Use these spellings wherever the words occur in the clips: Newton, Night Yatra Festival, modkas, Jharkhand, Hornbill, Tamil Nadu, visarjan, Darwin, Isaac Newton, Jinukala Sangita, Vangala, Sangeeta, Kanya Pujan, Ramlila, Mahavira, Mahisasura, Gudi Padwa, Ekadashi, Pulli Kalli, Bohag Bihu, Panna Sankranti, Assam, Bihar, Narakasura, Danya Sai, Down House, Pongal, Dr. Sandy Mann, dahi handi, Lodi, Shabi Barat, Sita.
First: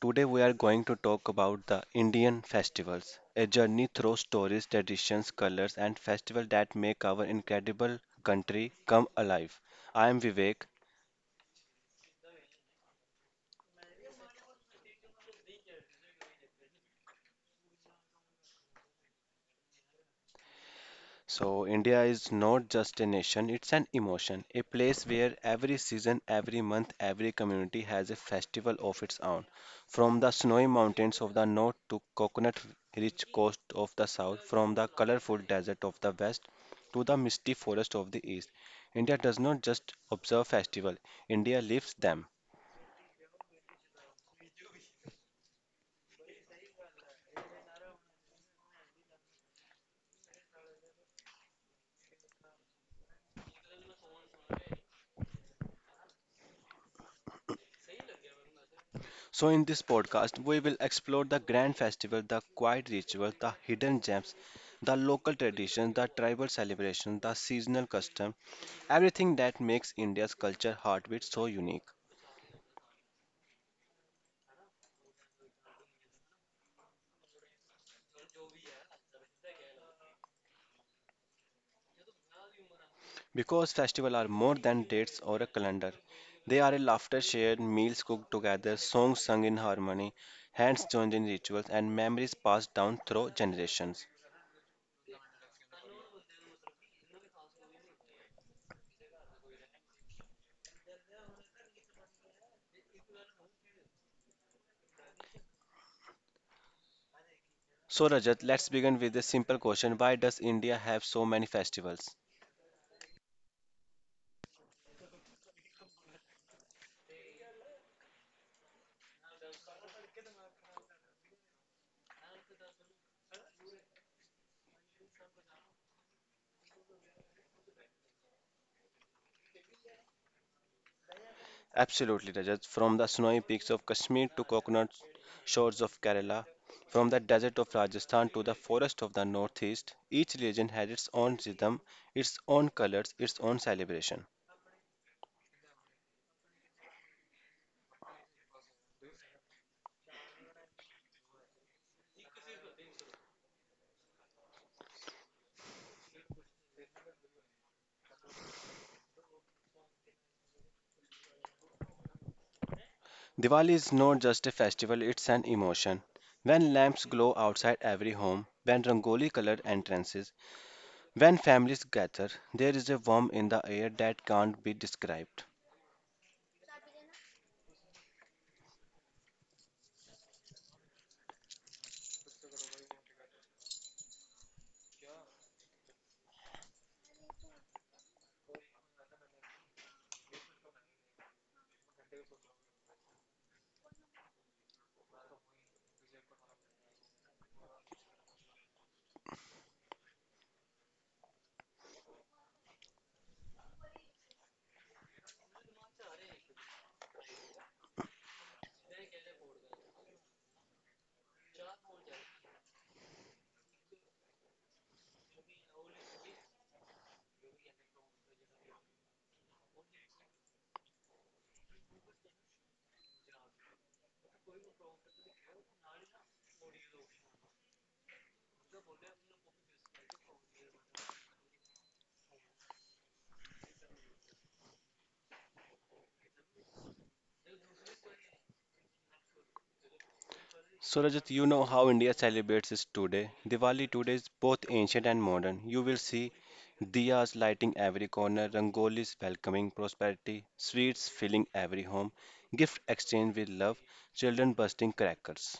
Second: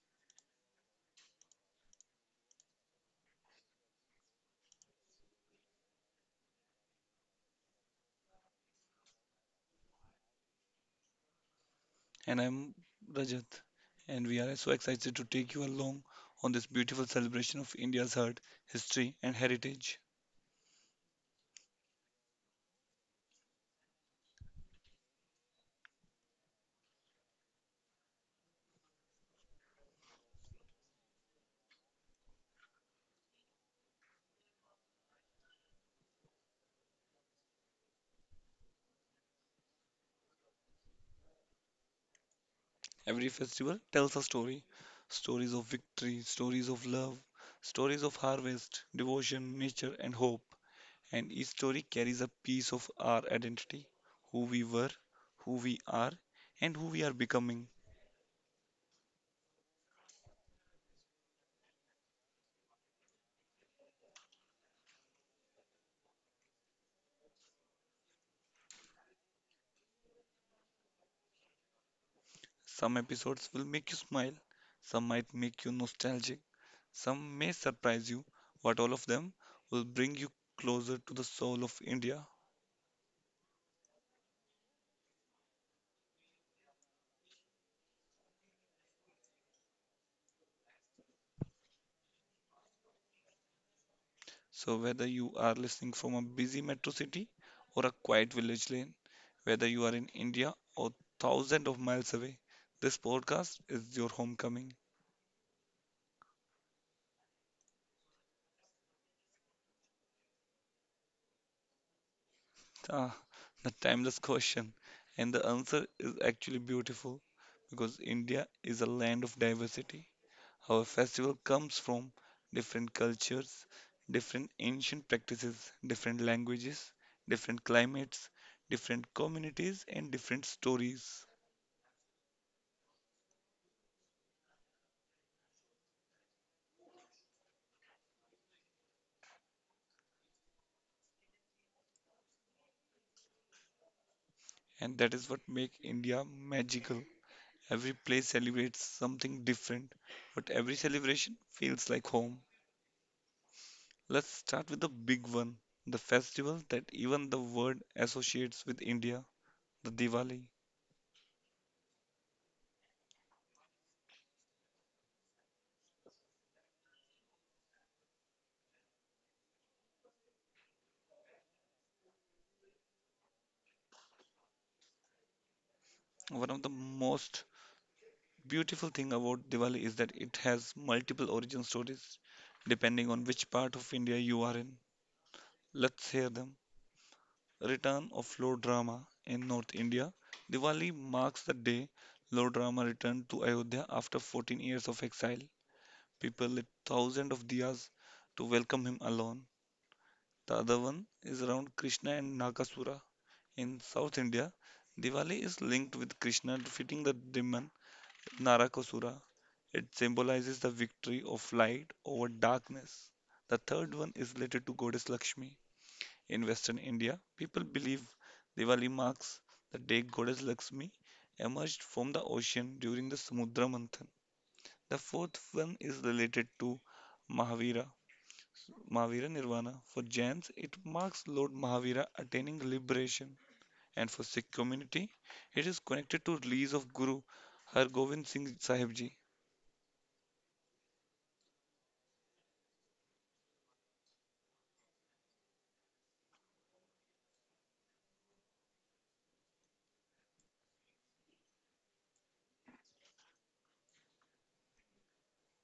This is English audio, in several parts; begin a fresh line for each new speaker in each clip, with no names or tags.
today we are going to talk about the Indian festivals, a journey through stories, traditions, colors, and festivals that make our incredible country come alive. I am Vivek.
And I'm Rajat, and we are so excited to take you along on this beautiful celebration of India's heart, history, and heritage.
So, India is not just a nation, it's an emotion, a place where every season, every month, every community has a festival of its own. From the snowy mountains of the north to coconut rich coast of the south, from the colorful desert of the west to the misty forest of the east, India does not just observe festival, India lives them.
Every festival tells a story, stories of victory, stories of love, stories of harvest, devotion, nature, and hope. And each story carries a piece of our identity, who we were, who we are, and who we are becoming.
So, in this podcast, we will explore the grand festival, the quiet ritual, the hidden gems, the local traditions, the tribal celebration, the seasonal custom, everything that makes India's culture heartbeat so unique.
Some episodes will make you smile, some might make you nostalgic, some may surprise you, but all of them will bring you closer to the soul of India.
Because festivals are more than dates or a calendar, they are a laughter shared, meals cooked together, songs sung in harmony, hands joined in rituals, and memories passed down through generations.
So, whether you are listening from a busy metro city or a quiet village lane, whether you are in India or thousands of miles away, this podcast is your homecoming.
So, Rajat, let's begin with a simple question. Why does India have so many festivals?
Ah, the timeless question. And the answer is actually beautiful because India is a land of diversity. Our festival comes from different cultures, different ancient practices, different languages, different climates, different communities, and different stories.
Absolutely, Rajat. From the snowy peaks of Kashmir to coconut shores of Kerala, from the desert of Rajasthan to the forest of the northeast, each region has its own rhythm, its own colors, its own celebration.
And that is what makes India magical. Every place celebrates something different, but every celebration feels like home. Let's start with the big one, the festival that even the world associates with India, the Diwali.
Diwali is not just a festival, it's an emotion. When lamps glow outside every home, when rangoli colored entrances, when families gather, there is a warmth in the air that can't be described.
One of the most beautiful thing about Diwali is that it has multiple origin stories depending on which part of India you are in. Let's hear them. Return of Lord Rama in North India. Diwali marks the day Lord Rama returned to Ayodhya after 14 years of exile. People lit thousands of diyas to welcome him alone. The other one is around Krishna and Nagasura. In South India, Diwali is linked with Krishna defeating the demon Narakasura. It symbolizes the victory of light over darkness. The third one is related to goddess Lakshmi. In Western India, people believe Diwali marks the day goddess Lakshmi emerged from the ocean during the Samudra Manthan. The fourth one is related to Mahavira. Mahavira Nirvana. For Jains, it marks Lord Mahavira attaining liberation, and for Sikh community, it is connected to release of Guru Har Gobind Singh Sahib Ji.
So Rajat, you know how India celebrates it today. Diwali today is both ancient and modern. You will see diyas lighting every corner, rangolis welcoming prosperity, sweets filling every home, gift exchange with love, children bursting crackers.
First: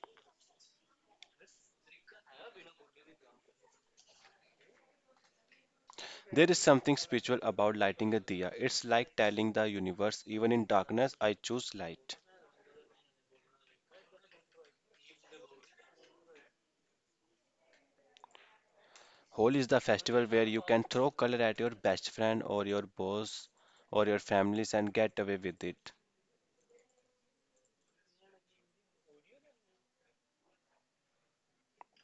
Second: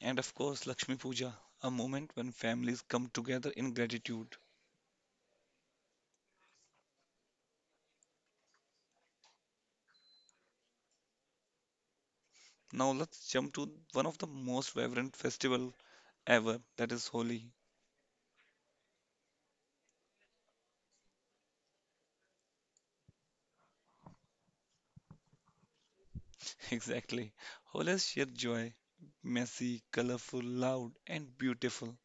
And of course, Lakshmi Puja, a moment when families come together in gratitude.
There is something spiritual about lighting a diya. It's like telling the universe, even in darkness, I choose light.
Now let's jump to one of the most vibrant festival ever, that is Holi.
Holi is the festival where you can throw color at your best friend or your boss or your families and get away with it.
Exactly. Holi is sheer joy, messy, colorful, loud, and beautiful.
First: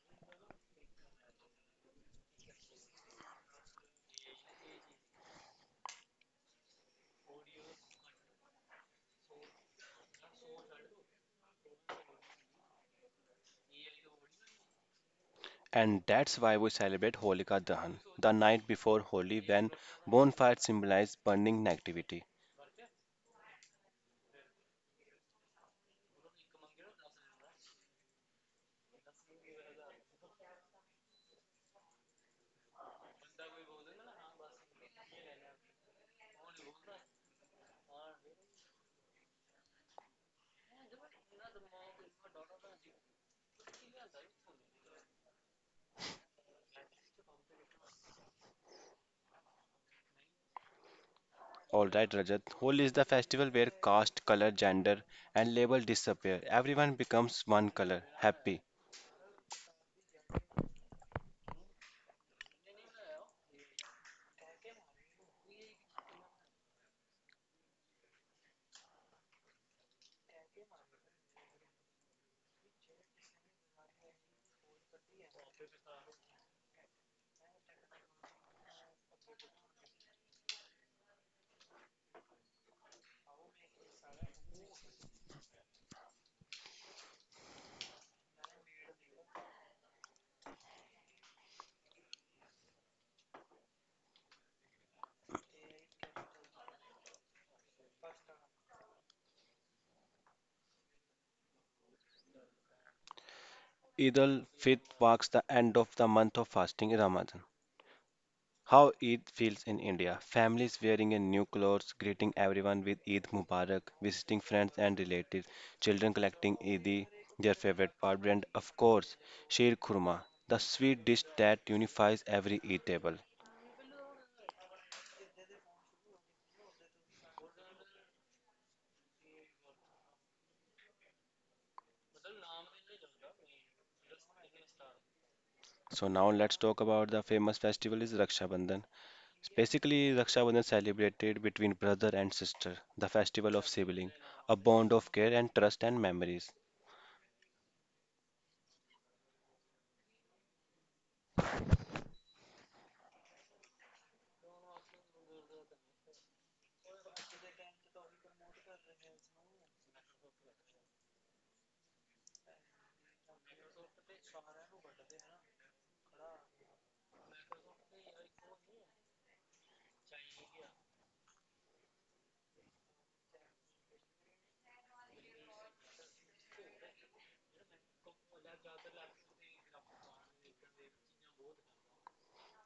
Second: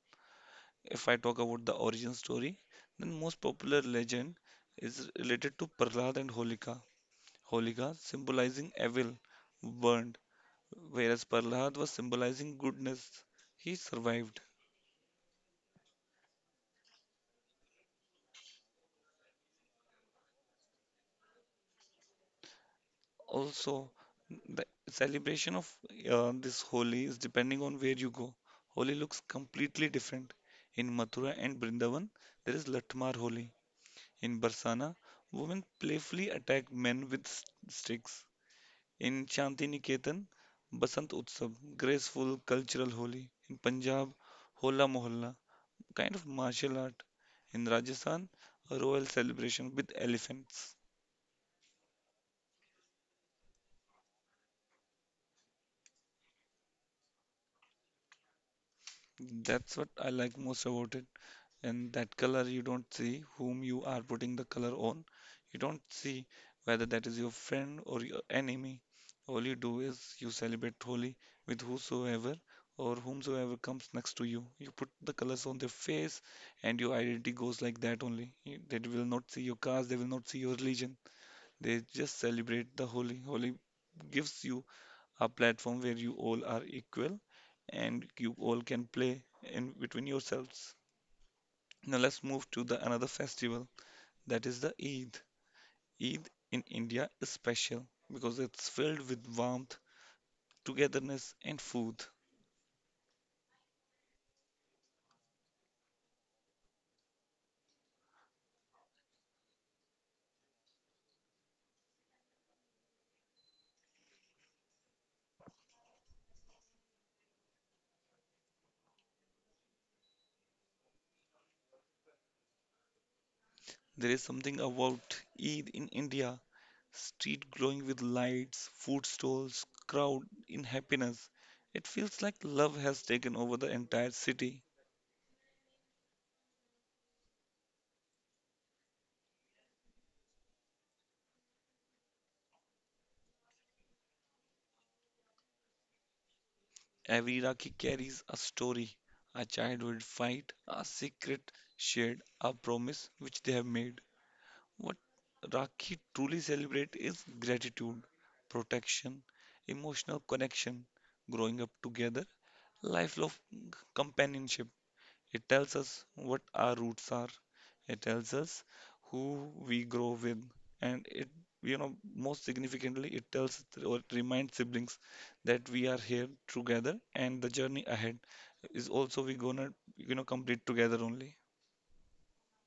If I talk about the origin story, then most popular legend is related to Prahlad and Holika. Holika symbolizing evil, burned, whereas Prahlad was symbolizing goodness. He survived.
And that's why we celebrate Holika Dahan, the night before Holi when bonfires symbolize burning negativity.
Also, the celebration of this Holi is depending on where you go. Holi looks completely different. In Mathura and Brindavan, there is Latmar Holi. In Barsana, women playfully attack men with sticks. In Shantiniketan, Basant Utsav, graceful cultural Holi. In Punjab, Hola Mohalla, kind of martial art. In Rajasthan, a royal celebration with elephants.
Alright, Rajat, Holi is the festival where caste, color, gender, and label disappear. Everyone becomes one color, happy.
That's what I like most about it. And that color, you don't see whom you are putting the color on, you don't see whether that is your friend or your enemy. All you do is you celebrate holy with whosoever or whomsoever comes next to you, you put the colors on their face, and your identity goes like that only. They will not see your caste, they will not see your religion, they just celebrate the holy. Holy gives you a platform where you all are equal and you all can play in between yourselves. Now let's move to the another festival, that is the Eid. Eid in India is special because it's filled with warmth, togetherness and food.
Eid al Fitr marks the end of the month of fasting Ramadan. How Eid feels in India. Families wearing a new clothes, greeting everyone with Eid Mubarak, visiting friends and relatives, children collecting Eid, their favorite part, and of course, Sheer Khurma, the sweet dish that unifies every Eid table.
There is something about Eid in India, street glowing with lights, food stalls, crowd in happiness. It feels like love has taken over the entire city.
So now let's talk about the famous festival is Raksha Bandhan. Basically, Raksha Bandhan celebrated between brother and sister, the festival of sibling, a bond of care and trust and memories.
Every Rakhi carries a story, a childhood fight, a secret shared, a promise which they have made. What Rakhi truly celebrates is gratitude, protection, emotional connection, growing up together, lifelong companionship. It tells us what our roots are. It tells us who we grow with, and it, you know, most significantly, it tells or it reminds siblings that we are here together, and the journey ahead is also we gonna, you know, complete together only.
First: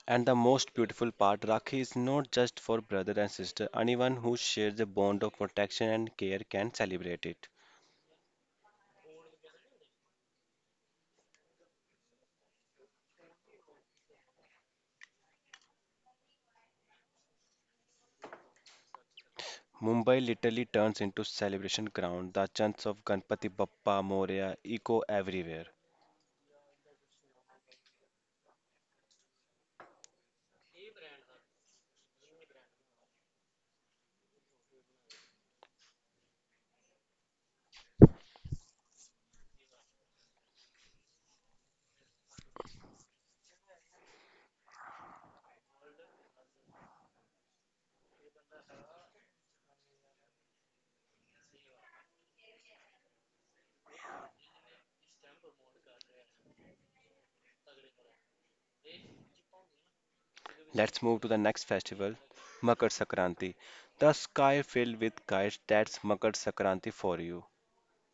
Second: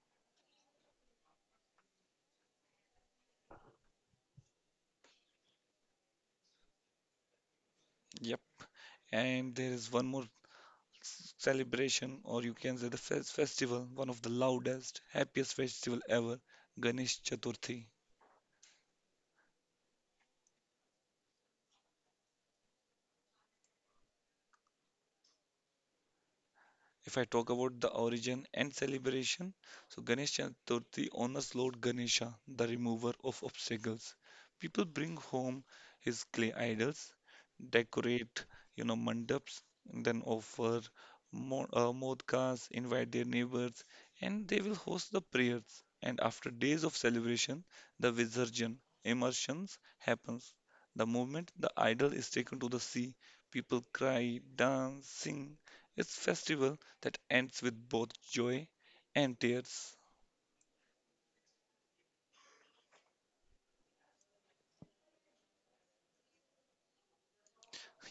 And the most beautiful part, Rakhi is not just for brother and sister. Anyone who shares a bond of protection and care can celebrate it.
Yep. And there is one more celebration, or you can say the festival, one of the loudest, happiest festival ever, Ganesh Chaturthi.
Mumbai literally turns into celebration ground. The chants of Ganpati Bappa Moria echo everywhere.
If I talk about the origin and celebration, so Ganesh Chaturthi honors Lord Ganesha, the remover of obstacles. People bring home his clay idols, decorate, you know, mandaps, then offer modkas, invite their neighbors, and they will host the prayers. And after days of celebration, the visarjan immersions happens. The moment the idol is taken to the sea, people cry, dance, sing. It's festival that ends with both joy and tears.
Let's move to the next festival, Makar Sakranti. The sky filled with kites, that's Makar Sakranti for you.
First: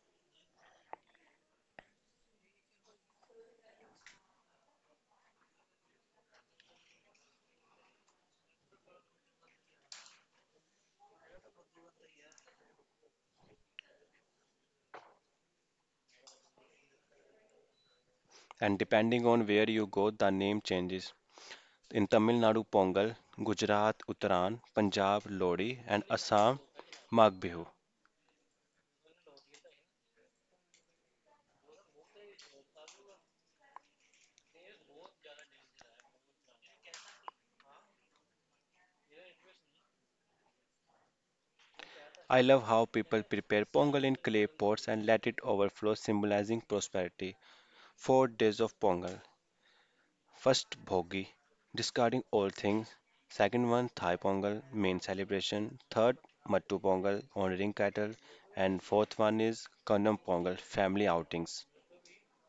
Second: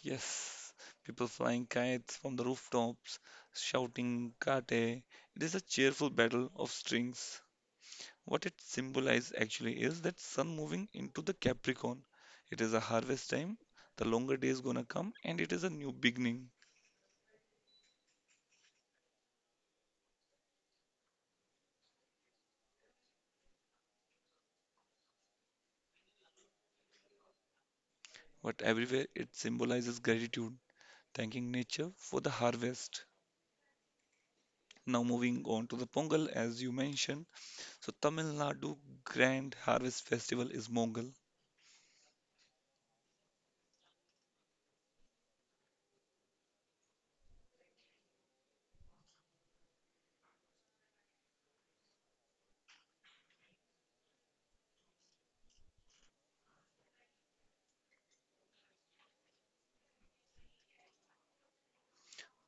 Yes, people flying kites from the rooftops, shouting kate. It is a cheerful battle of strings. What it symbolizes actually is that sun moving into the Capricorn. It is a harvest time, the longer day is gonna come, and it is a new beginning.
And depending on where you go, the name changes. In Tamil Nadu, Pongal, Gujarat, Uttaran, Punjab, Lodi, and Assam, Magh Bihu.
But everywhere it symbolizes gratitude, thanking nature for the harvest. Now moving on to the Pongal, as you mentioned, so Tamil Nadu Grand Harvest Festival is Mongal.
I love how people prepare pongal in clay pots and let it overflow, symbolizing prosperity. 4 days of pongal. First, bhogi, discarding all things. Second one, Thai pongal, main celebration. Third, mattu pongal, honoring cattle. And fourth one is kannam pongal, family outings.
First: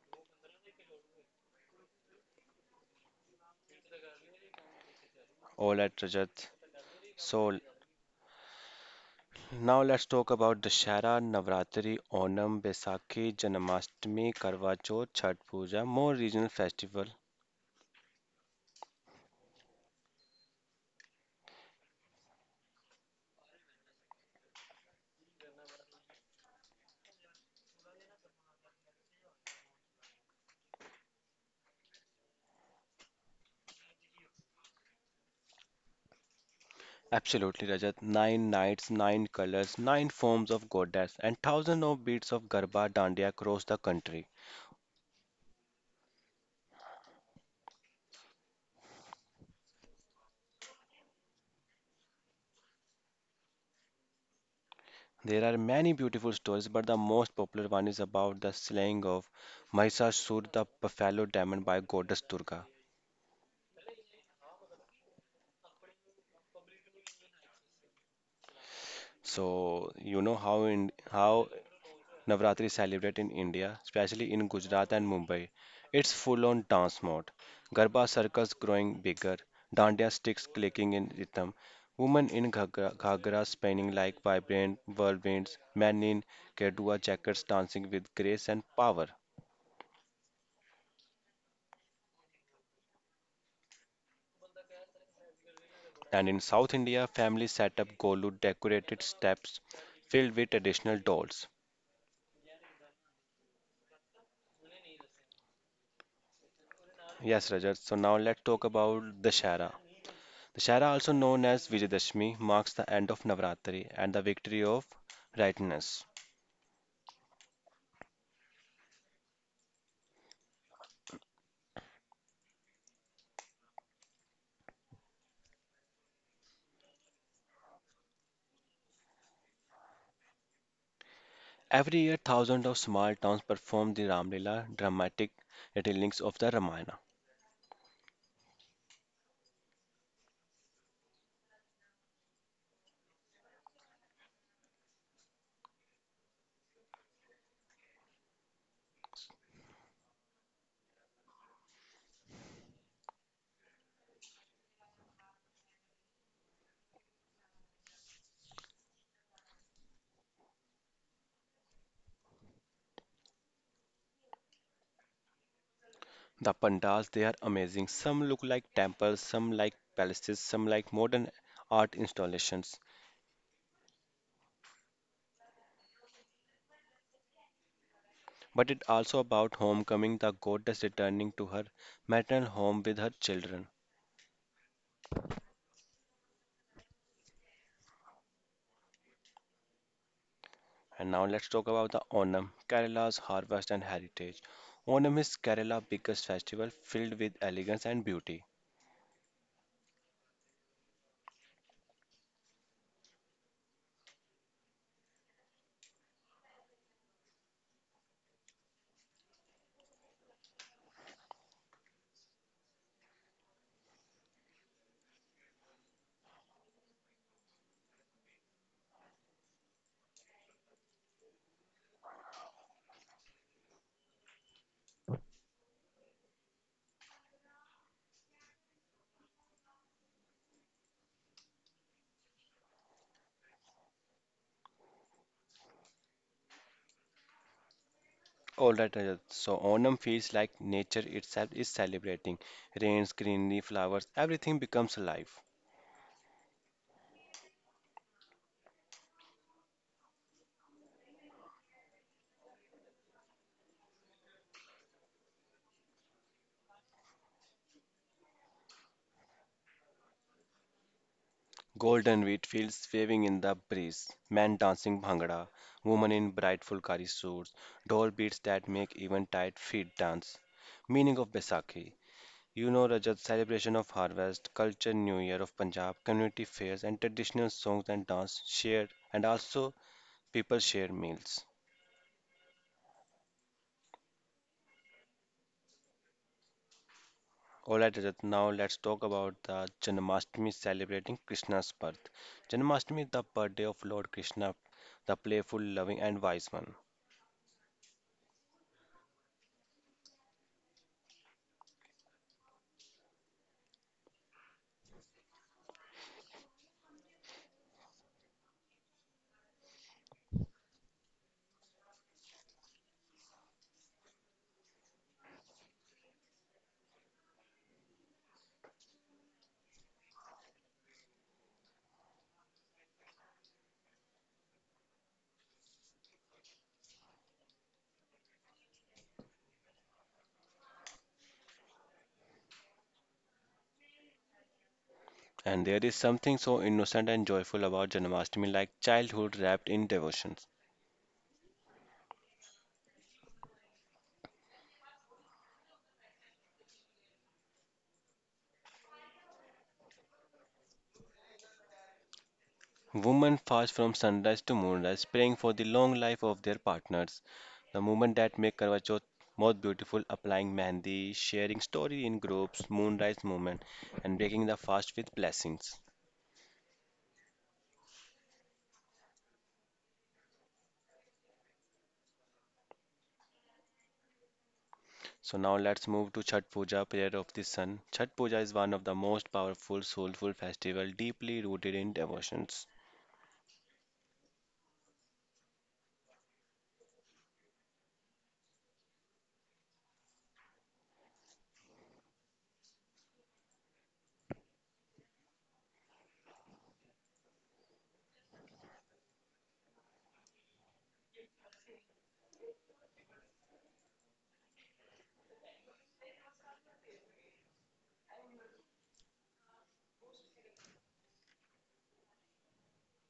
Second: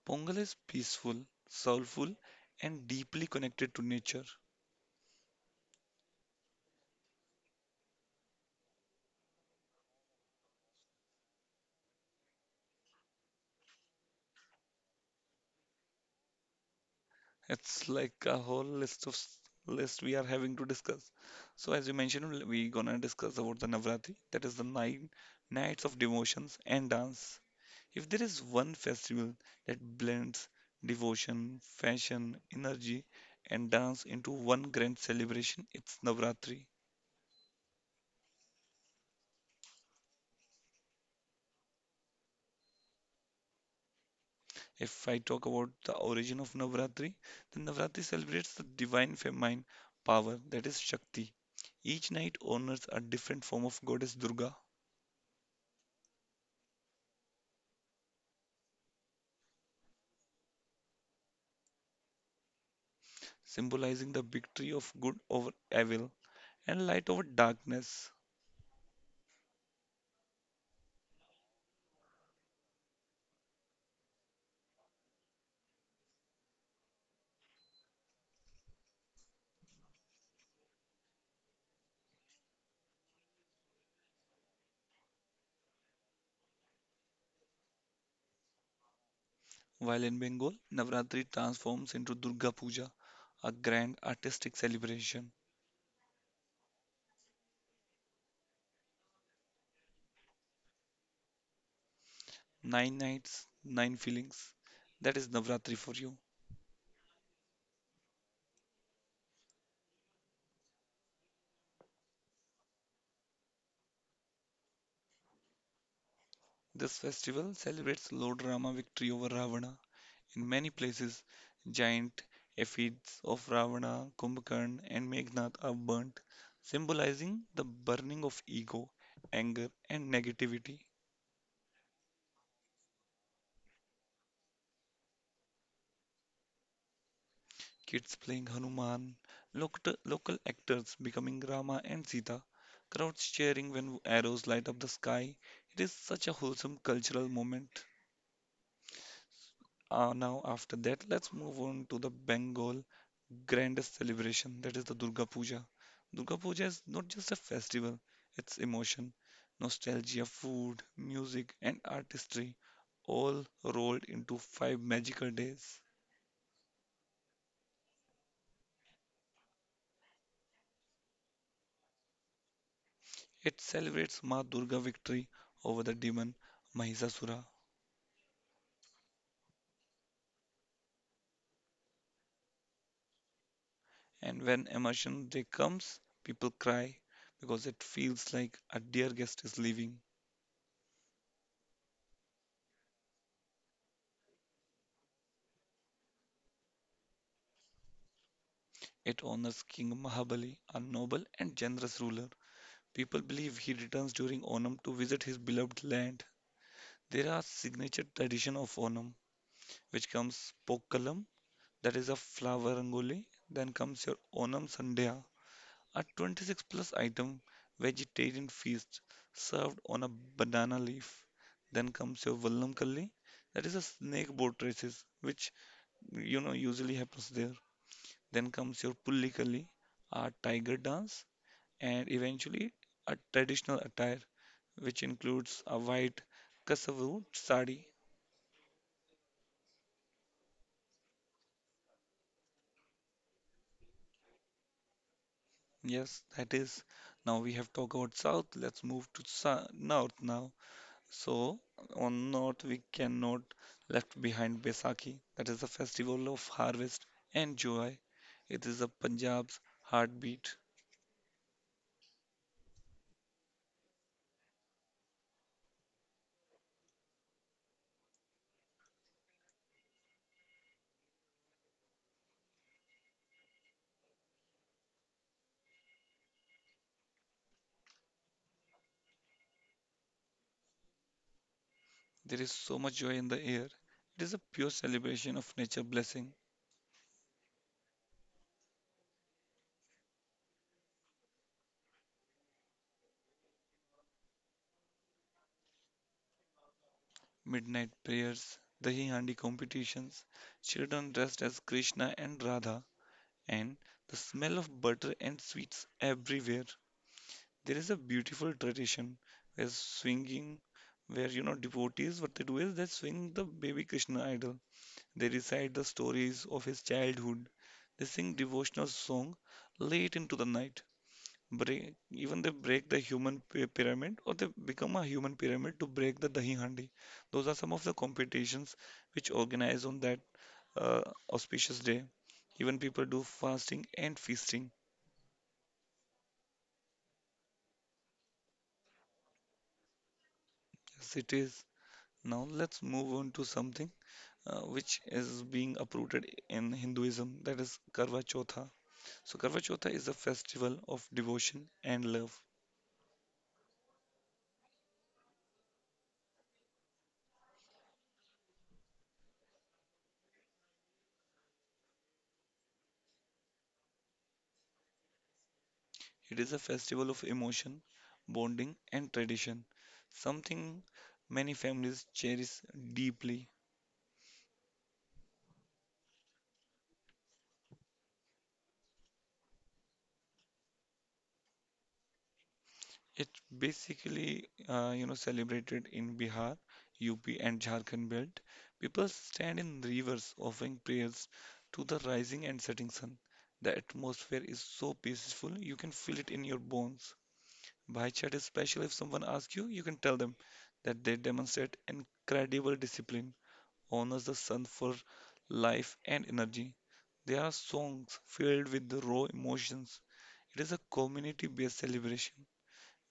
Pongal is peaceful, soulful, and deeply connected to nature.
All at Rajat. So now let's talk about Dashara, Navratri, Onam, Besakhi, Janmashtami, Karva Chauth, Chhath Puja, more regional festival.
It's like a whole list we are having to discuss. So as you mentioned, we're gonna discuss about the Navratri, that is the nine nights of devotions and dance. If there is one festival that blends devotion, fashion, energy, and dance into one grand celebration, it's Navratri.
Absolutely, Rajat. Nine nights, nine colors, nine forms of goddess, and thousands of beats of Garba Dandiya across the country.
If I talk about the origin of Navratri, then Navratri celebrates the divine feminine power, that is Shakti. Each night honors a different form of goddess Durga,
There are many beautiful stories, but the most popular one is about the slaying of Mahishasur, the buffalo demon, by goddess Durga.
symbolizing the victory of good over evil and light over darkness.
So you know how Navratri is celebrated in India, especially in Gujarat and Mumbai. It's full on dance mode. Garba circles growing bigger, dandiya sticks clicking in rhythm, women in ghagra spinning like vibrant whirlwinds, men in kedua jackets dancing with grace and power.
While in Bengal, Navratri transforms into Durga Puja, a grand artistic celebration.
And in South India, families set up golu decorated steps filled with traditional dolls.
Nine nights, nine feelings. That is Navratri for you.
Yes, Rajat, so now let's talk about Dashera. Dussehra, also known as Vijayadashami, marks the end of Navratri and the victory of rightness.
This festival celebrates Lord Rama's victory over Ravana. In many places, giant effigies of Ravana, Kumbhakarna, and Meghnad are burnt, symbolizing the burning of ego, anger, and negativity.
Every year, thousands of small towns perform the Ramlila dramatic retellings of the Ramayana.
Kids playing Hanuman, local actors becoming Rama and Sita, crowds cheering when arrows light up the sky. It is such a wholesome cultural moment. Now, after that, let's move on to the Bengal grandest celebration, that is the Durga Puja. Durga Puja is not just a festival, it's emotion, nostalgia, food, music, and artistry all rolled into five magical days.
The pandals they are amazing. Some look like temples, some like palaces, some like modern art installations.
It celebrates Ma Durga victory over the demon Mahisasura.
But it also about homecoming, the goddess returning to her maternal home with her children.
And when Immersion Day comes, people cry because it feels like a dear guest is leaving.
And now let's talk about the Onam, Kerala's harvest and heritage. Onam is Kerala's biggest festival filled with elegance and beauty.
It honors King Mahabali, a noble and generous ruler. People believe he returns during Onam to visit his beloved land. There are signature tradition of Onam, which comes Pokalam, that is a flower rangoli. Then comes your Onam Sandhya, a 26 plus item vegetarian feast served on a banana leaf. Then comes your Vallam Kalli, that is a snake boat races, which you know usually happens there. Then comes your Pulli Kalli, a tiger dance, and eventually a traditional attire, which includes a white Kasavu sari.
Alright, Rajat, so Onam feels like nature itself is celebrating. Rains, greenery, flowers, everything becomes alive.
Yes, that is. Now we have talked about south. Let's move to north now. So on north we cannot left behind Baisakhi. That is the festival of harvest and joy. It is a Punjab's heartbeat.
Golden wheat fields waving in the breeze, men dancing bhangra, women in bright fulkari suits, doll beats that make even tired feet dance. Meaning of Baisakhi. You know Rajat, celebration of harvest, culture new year of Punjab, community fairs and traditional songs and dance shared and also people share meals.
There is so much joy in the air. It is a pure celebration of nature blessing.
Alright Rajat, now let's talk about the Janmashtami celebrating Krishna's birth. Janmashtami is the birthday of Lord Krishna, the playful, loving and wise one.
Midnight prayers, dahi handi competitions, children dressed as Krishna and Radha, and the smell of butter and sweets everywhere. There is a beautiful tradition where swinging, where you know devotees what they do is they swing the baby Krishna idol. They recite the stories of his childhood. They sing devotional song late into the night. Break, even they break the human pyramid or they become a human pyramid to break the dahi handi. Those are some of the competitions which organize on that uh, auspicious day. Even people do fasting and feasting.
And there is something so innocent and joyful about Janmashtami like childhood wrapped in devotion.
Yes, it is. Now let's move on to something which is being uprooted in Hinduism, that is Karva Chautha. So, Karva Chautha is a festival of devotion and love.
Women fast from sunrise to moonrise, praying for the long life of their partners. The movement that make Karwa Chauth most beautiful, applying mehndi, sharing story in groups, moonrise movement, and breaking the fast with blessings.
It is a festival of emotion, bonding, and tradition, something many families cherish deeply.
So now let's move to Chhat Puja, prayer of the sun. Chhat Puja is one of the most powerful, soulful festival, deeply rooted in devotions.
It basically, you know, celebrated in Bihar, UP, and Jharkhand belt. People stand in rivers offering prayers to the rising and setting sun. The atmosphere is so peaceful, you can feel it in your bones. Bhai Chat is special. If someone asks you, you can tell them that they demonstrate incredible discipline, honors the sun for life and energy. There are songs filled with the raw emotions. It is a community-based celebration.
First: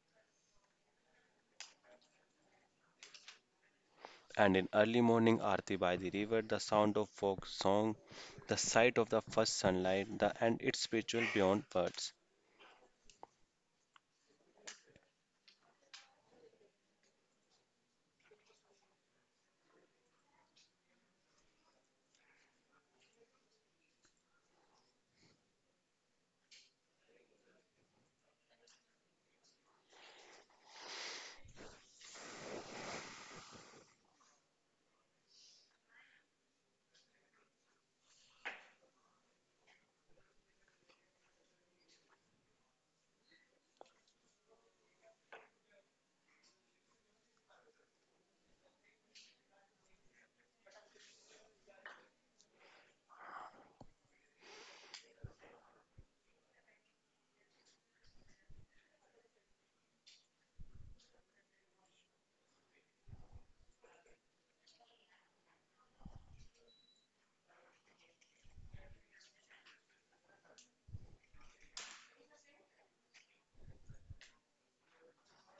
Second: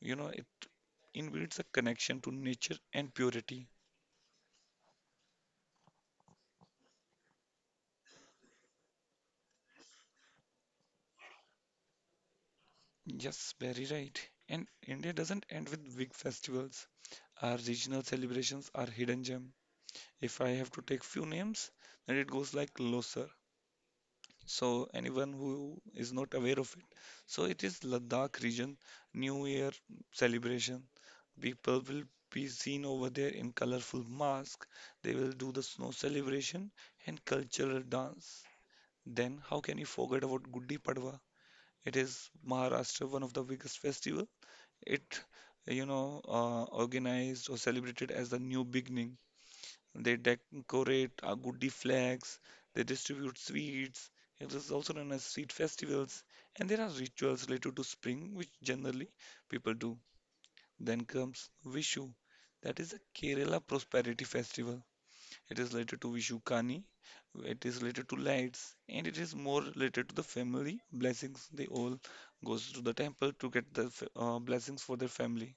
You know, it invites a connection to nature and purity.
And in early morning aarti by the river, the sound of folk song, the sight of the first sunlight, the and its spiritual beyond words.
Yes, very right. And India doesn't end with big festivals. Our regional celebrations are hidden gem. If I have to take few names, then it goes like Losar. So anyone who is not aware of it, so it is Ladakh region New Year celebration. People will be seen over there in colorful masks. They will do the snow celebration and cultural dance. Then how can you forget about Gudi Padwa? It is Maharashtra, one of the biggest festival. It, Organized or celebrated as the new beginning, they decorate our goody flags, they distribute sweets. It is also known as sweet festivals, and there are rituals related to spring, which generally people do. Then comes Vishu, that is a Kerala prosperity festival. It is related to Vishu Kani, it is related to lights, and it is more related to the family blessings. They all goes to the temple to get the blessings for their family.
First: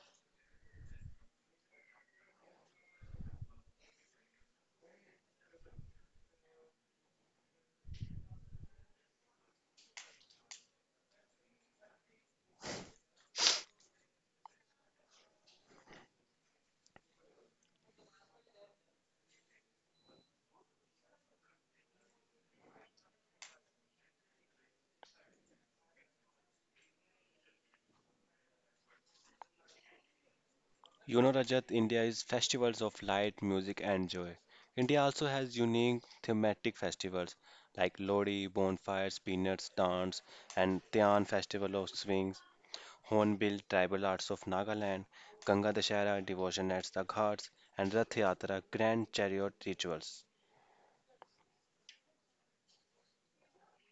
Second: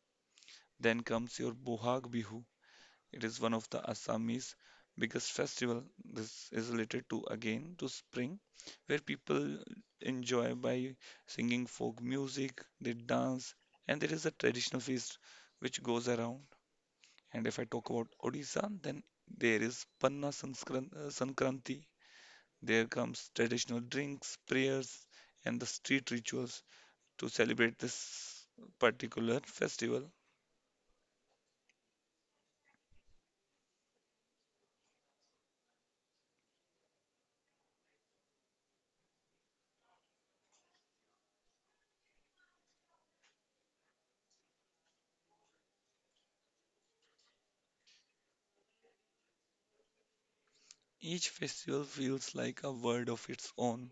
Then comes your Bohag Bihu. It is one of the Assamese biggest festival. This is related to again to spring, where people enjoy by singing folk music, they dance, and there is a traditional feast which goes around. And if I talk about Odisha, then there is Panna Sankranti. There comes traditional drinks, prayers, and the street rituals to celebrate this particular festival.
You know, Rajat, India is festivals of light, music, and joy. India also has unique thematic festivals like Lodi, bonfires, peanuts, dance, and Tian Festival of Swings, Hornbill, tribal arts of Nagaland, Ganga Dashera, devotion at the ghats, and Rath Yatra, grand chariot rituals.
Each festival feels like a world of its own.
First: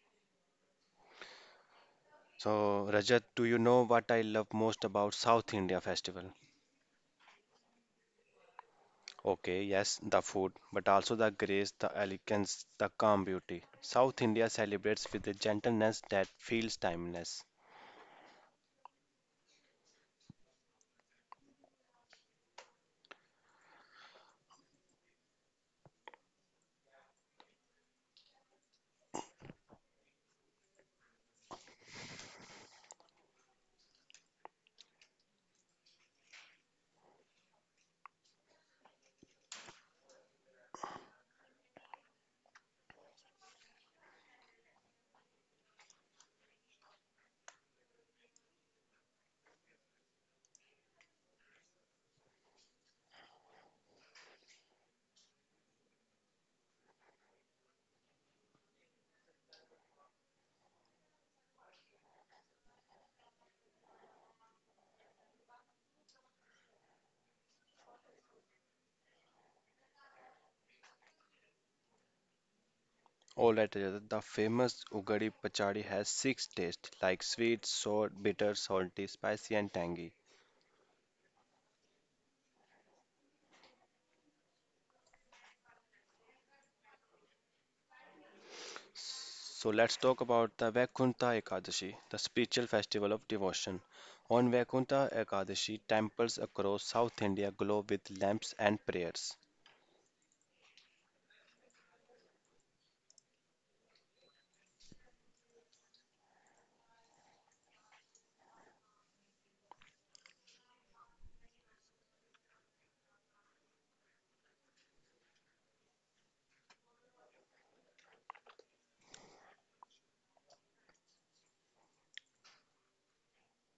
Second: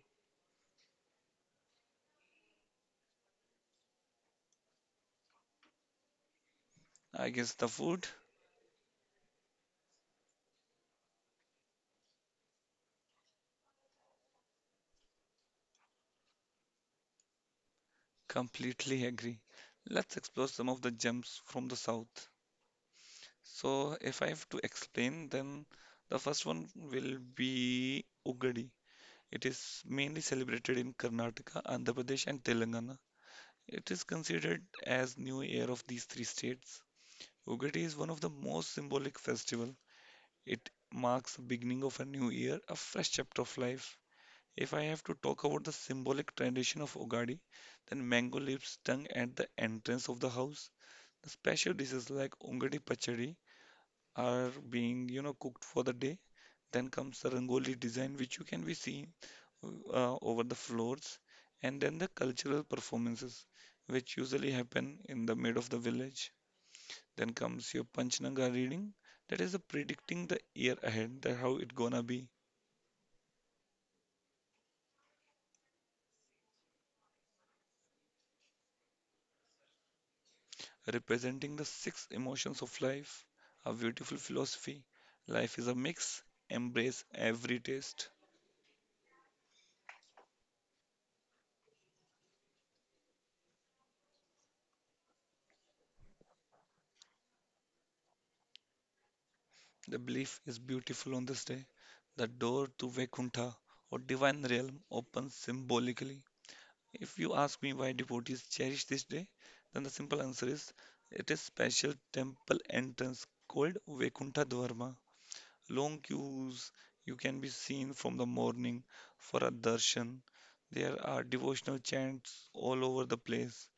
So, Rajat, do you know what I love most about South India festival?
I guess the food?
Okay, yes, the food, but also the grace, the elegance, the calm beauty. South India celebrates with a gentleness that feels timeless.
Completely agree. Let's explore some of the gems from the south. So, if I have to explain, then the first one will be Ugadi. It is mainly celebrated in Karnataka, Andhra Pradesh, and Telangana. It is considered as New Year of these three states. Ugadi is one of the most symbolic festival. It marks the beginning of a new year, a fresh chapter of life. If I have to talk about the symbolic tradition of Ogadi, then mango leaves tongue at the entrance of the house. The special dishes like Ongadi Pachadi are cooked for the day. Then comes the Rangoli design, which you can be seen over the floors, and then the cultural performances, which usually happen in the mid of the village. Then comes your Panchananga reading, that is the predicting the year ahead, that how it gonna be.
All right, altogether, the famous Ugadi Pachadi has six tastes like sweet, sour, bitter, salty, spicy, and tangy.
Representing the six emotions of life, a beautiful philosophy. Life is a mix, embrace every taste.
So let's talk about the Vaikuntha Ekadashi, the spiritual festival of devotion. On Vaikuntha Ekadashi, temples across South India glow with lamps and prayers.
The belief is beautiful on this day. The door to Vaikuntha or divine realm opens symbolically. If you ask me why devotees cherish this day, then the simple answer is it is special temple entrance called Vaikuntha Dwarma. Long queues you can be seen from the morning for a darshan. There are devotional chants all over the place.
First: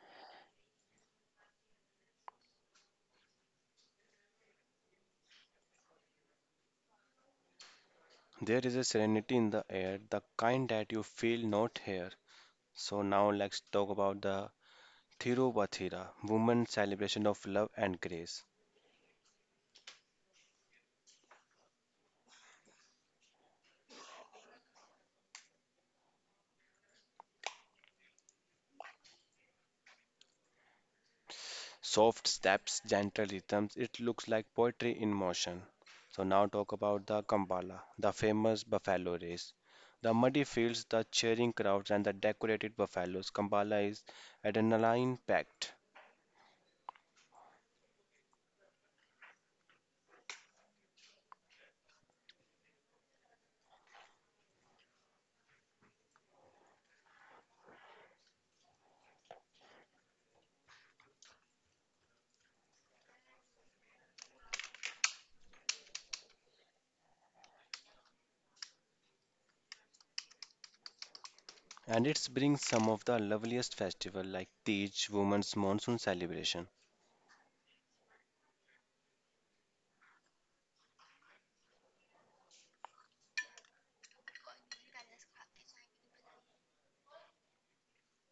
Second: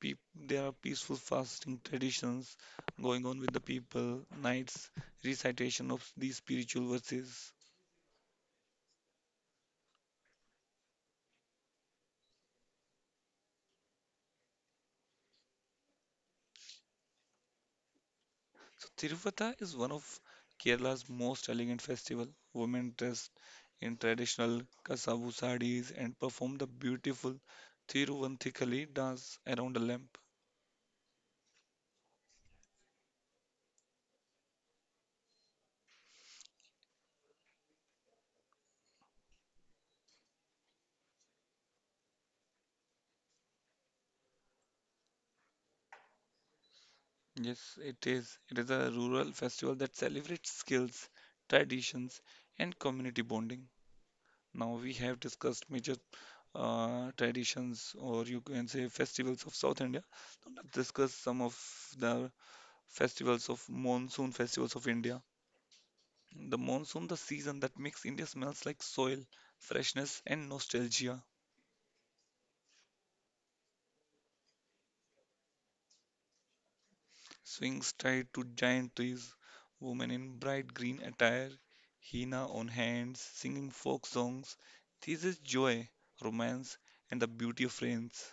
Peop There are peaceful fasting traditions going on with the people, nights, recitation of these spiritual verses.
There is a serenity in the air, the kind that you feel not here. So now let's talk about the Thiruvathira, woman's celebration of love and grace.
So Tiruvata is one of Kerala's most elegant festival. Women dressed in traditional kasavu sarees and perform the beautiful Thiruvanthikali dance around a lamp.
Soft steps, gentle rhythms, it looks like poetry in motion. So now talk about the Kambala, the famous buffalo race. The muddy fields, the cheering crowds, and the decorated buffaloes. Kambala is adrenaline-packed,
Yes, it is. It is a rural festival that celebrates skills, traditions, and community bonding. Now, we have discussed major traditions, or you can say festivals of South India. Now, let's discuss some of the festivals of monsoon festivals of India. The monsoon, the season that makes India smells like soil, freshness, and nostalgia.
and it brings some of the loveliest festivals like Tej, Women's Monsoon Celebration.
Swings tied to giant trees, women in bright green attire, henna on hands, singing folk songs. This is joy, romance, and the beauty of rains.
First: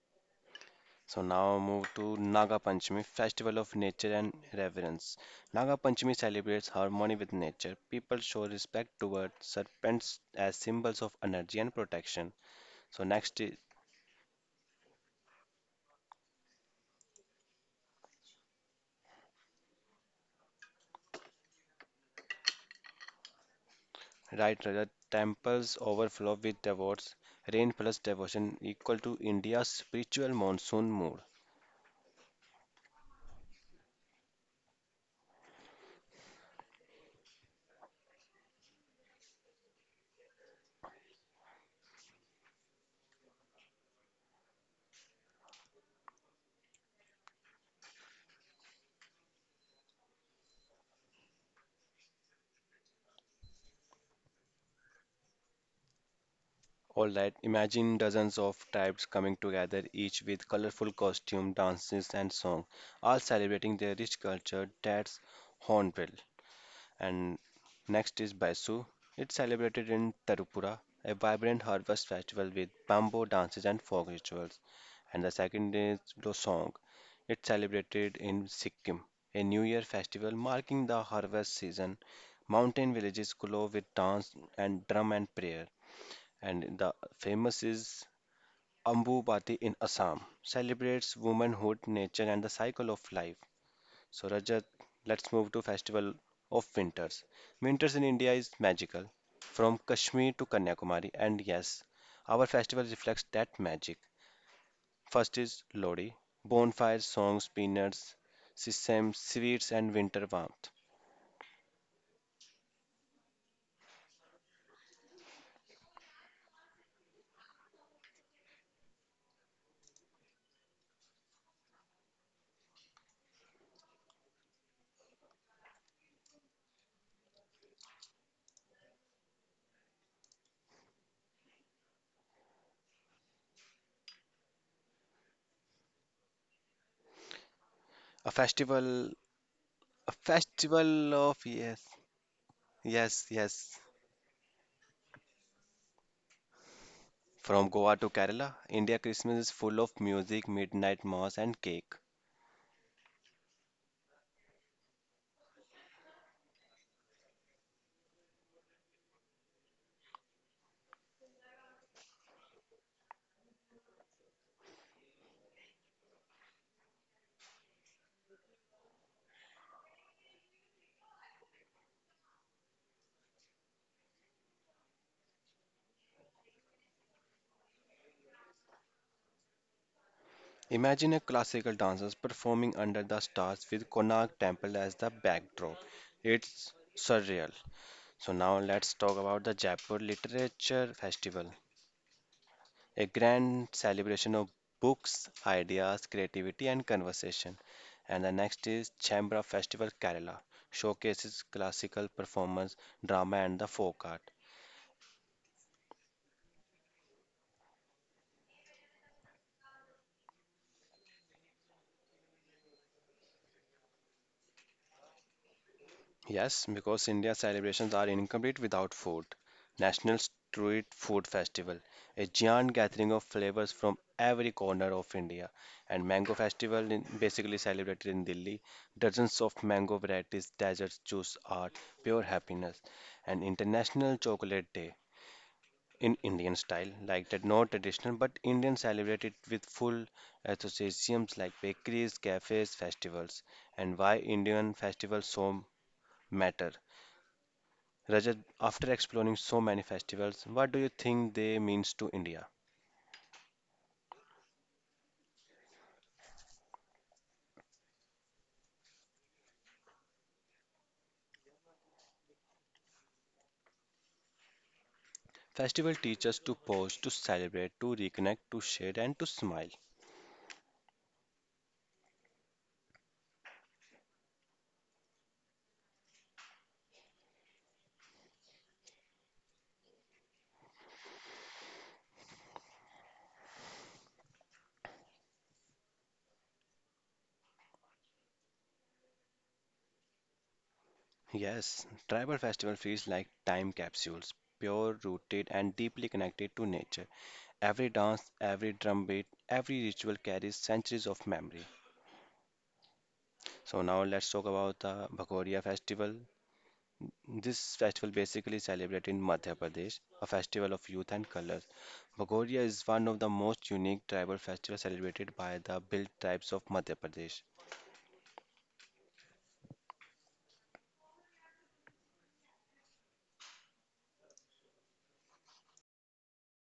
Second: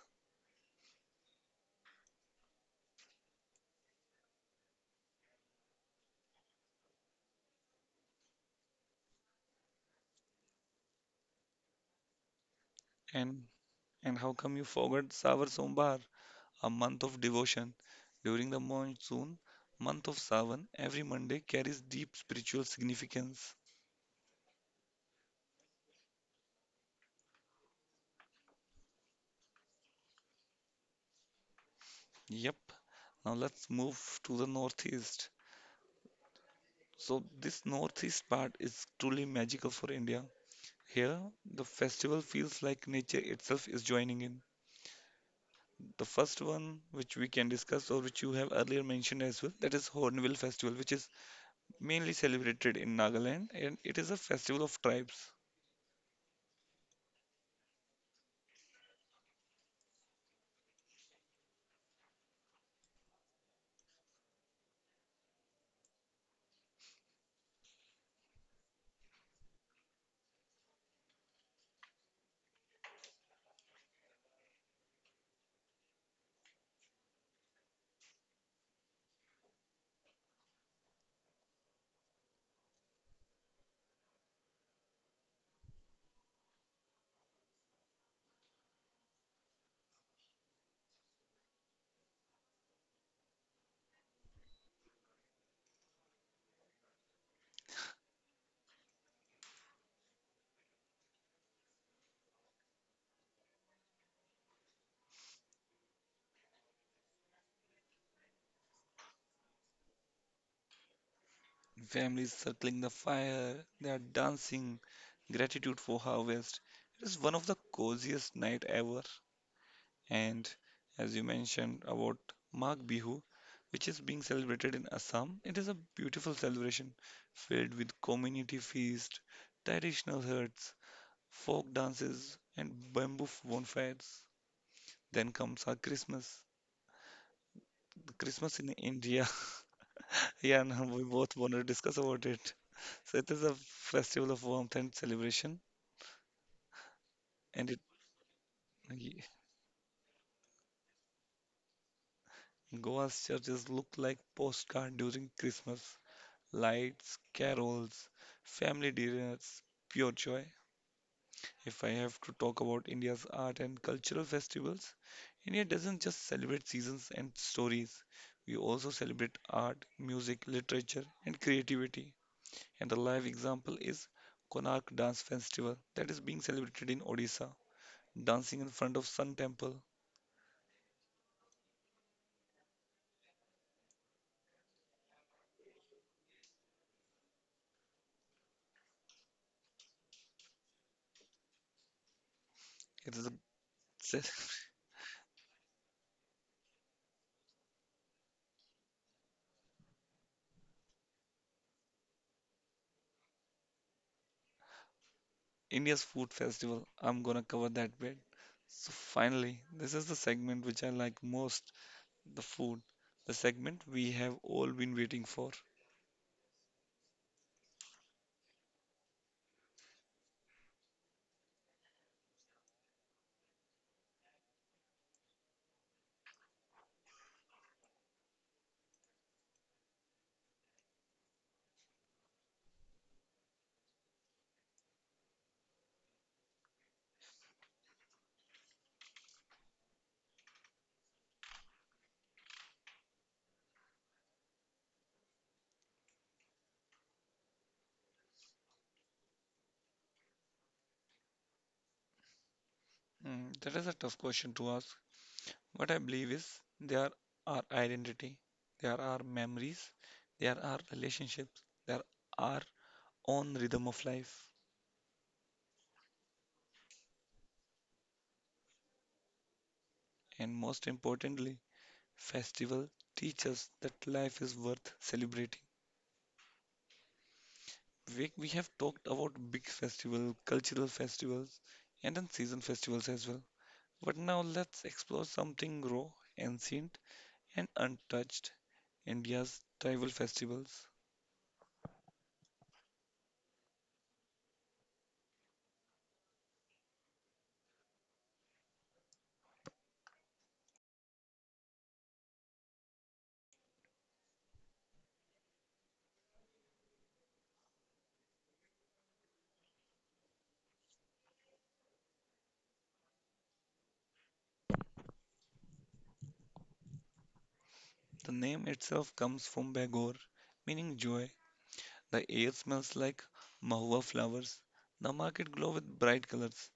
So now move to Naga Panchami, festival of nature and reverence. Naga Panchami celebrates harmony with nature. People show respect toward serpents as symbols of energy and protection. So next
And
is
and how come you forgot Savar Sombar, a month of devotion? During the monsoon, month of Savan, every Monday carries deep spiritual significance.
right the temples overflow with devotees. Rain plus devotion equal to India's spiritual monsoon mood.
Yep. Now let's move to the northeast. So this northeast part is truly magical for India. Here, the festival feels like nature itself is joining in. The first one, which we can discuss, or which you have earlier mentioned as well, that is Hornbill Festival, which is mainly celebrated in Nagaland, and it is a festival of tribes.
All right, imagine dozens of tribes coming together, each with colorful costume, dances, and song, all celebrating their rich culture. That's Hornbill. And next is Baisu. It's celebrated in Tarupura, a vibrant harvest festival with bamboo dances and folk rituals. And the second is Losong. It's celebrated in Sikkim, a New Year festival marking the harvest season. Mountain villages glow with dance and drum and prayer. And the famous is Ambubati in Assam, celebrates womanhood, nature, and the cycle of life. So, Rajat, let's move to Festival of Winters. Winters in India is magical, from Kashmir to Kanyakumari, and yes, our festival reflects that magic. First is Lodi, bonfires, songs, peanuts, systems, sweets, and winter warmth.
Families circling the fire, they are dancing, gratitude for harvest. It is one of the coziest night ever. And as you mentioned about Magh Bihu, which is being celebrated in Assam, it is a beautiful celebration filled with community feast, traditional huts, folk dances, and bamboo bonfires. Then comes our Christmas. The
A
Christmas in
festival,
India.
a
Yeah, now we
festival
both
of
want to
yes,
discuss about it. So
Yes,
it is a
yes.
festival of warmth and celebration,
From
and it
Goa to Kerala, India Christmas is full of music, midnight mass, and cake.
Goa's churches look like postcard during Christmas. Lights, carols, family dinners, pure joy. If I have to talk about India's art and cultural festivals, India doesn't just celebrate seasons and stories, we also celebrate art, music, literature, and creativity. And the live example is Konark Dance Festival that is being celebrated in Odisha. Dancing in front of Sun Temple.
Imagine a classical dancers performing under the stars with Konark Temple as the backdrop. It's surreal. So now let's talk about the Jaipur Literature Festival, a
It is
grand
a,
celebration of books, ideas, creativity and conversation. And the next is Chambra Festival Kerala, showcases classical performance, drama and the folk art.
India's food festival. I'm gonna cover that bit. So finally, this is the segment which I like most. The food, the segment we have all been waiting for.
Yes, because India's celebrations are incomplete without food. National Street Food Festival, a giant gathering of flavors from every corner of India, and Mango Festival, in, basically celebrated in Delhi. Dozens of mango varieties, desserts, juice are pure happiness. And International Chocolate Day in Indian style, like that, not traditional, but Indian celebrate it with full associations like bakeries, cafes, festivals. And why Indian festivals so matter? Rajat, after exploring so many festivals, what do you think they means to India?
Hmm, that is a tough question to ask. What I believe is they are our identity, they are our memories, they are our relationships, they are our own rhythm of life.
Festival teach us to pause, to celebrate, to reconnect, to share, and to smile.
And most importantly, festival teach us that life is worth celebrating. We have talked about big festival, cultural festivals, and then season festivals as well. But now let's explore something raw, ancient, and untouched India's tribal festivals.
Yes, tribal festival feels like time capsules, pure rooted and deeply connected to nature. Every dance, every drum beat, every ritual carries centuries of memory. So now let's talk about the Bhagoria festival. This festival basically celebrated in Madhya Pradesh, a festival of youth and colors. Bagoria is one of the most unique tribal festivals celebrated by the built tribes of Madhya Pradesh.
The name itself comes from Bagor, meaning joy. The air smells like mahua flowers, the market glow with bright colors,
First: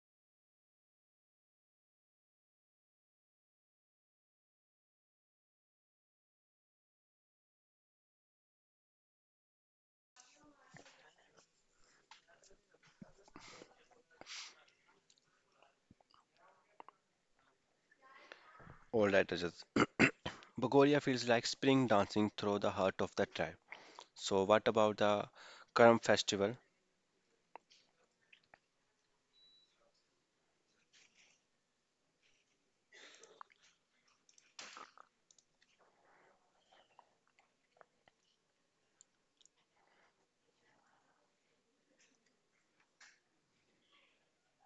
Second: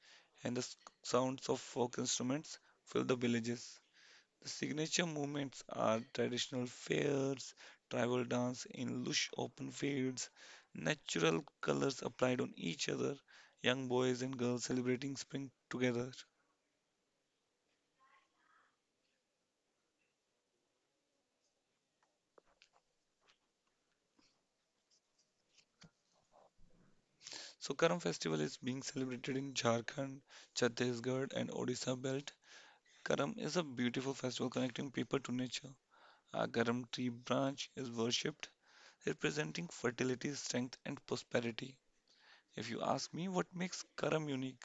and the sounds of folk instruments fill the villages. The signature movements are traditional fairs, tribal dance in lush open fields, natural colors applied on each other, young boys and girls celebrating spring together.
All right, Rajat. Bagoria feels like spring dancing through the heart of the tribe. So, what about the Karm festival?
So Karam festival is being celebrated in Jharkhand, Chhattisgarh and Odisha belt. Karam is a beautiful festival connecting people to nature. A Karam tree branch is worshipped, representing fertility, strength and prosperity. If you ask me what makes Karam unique,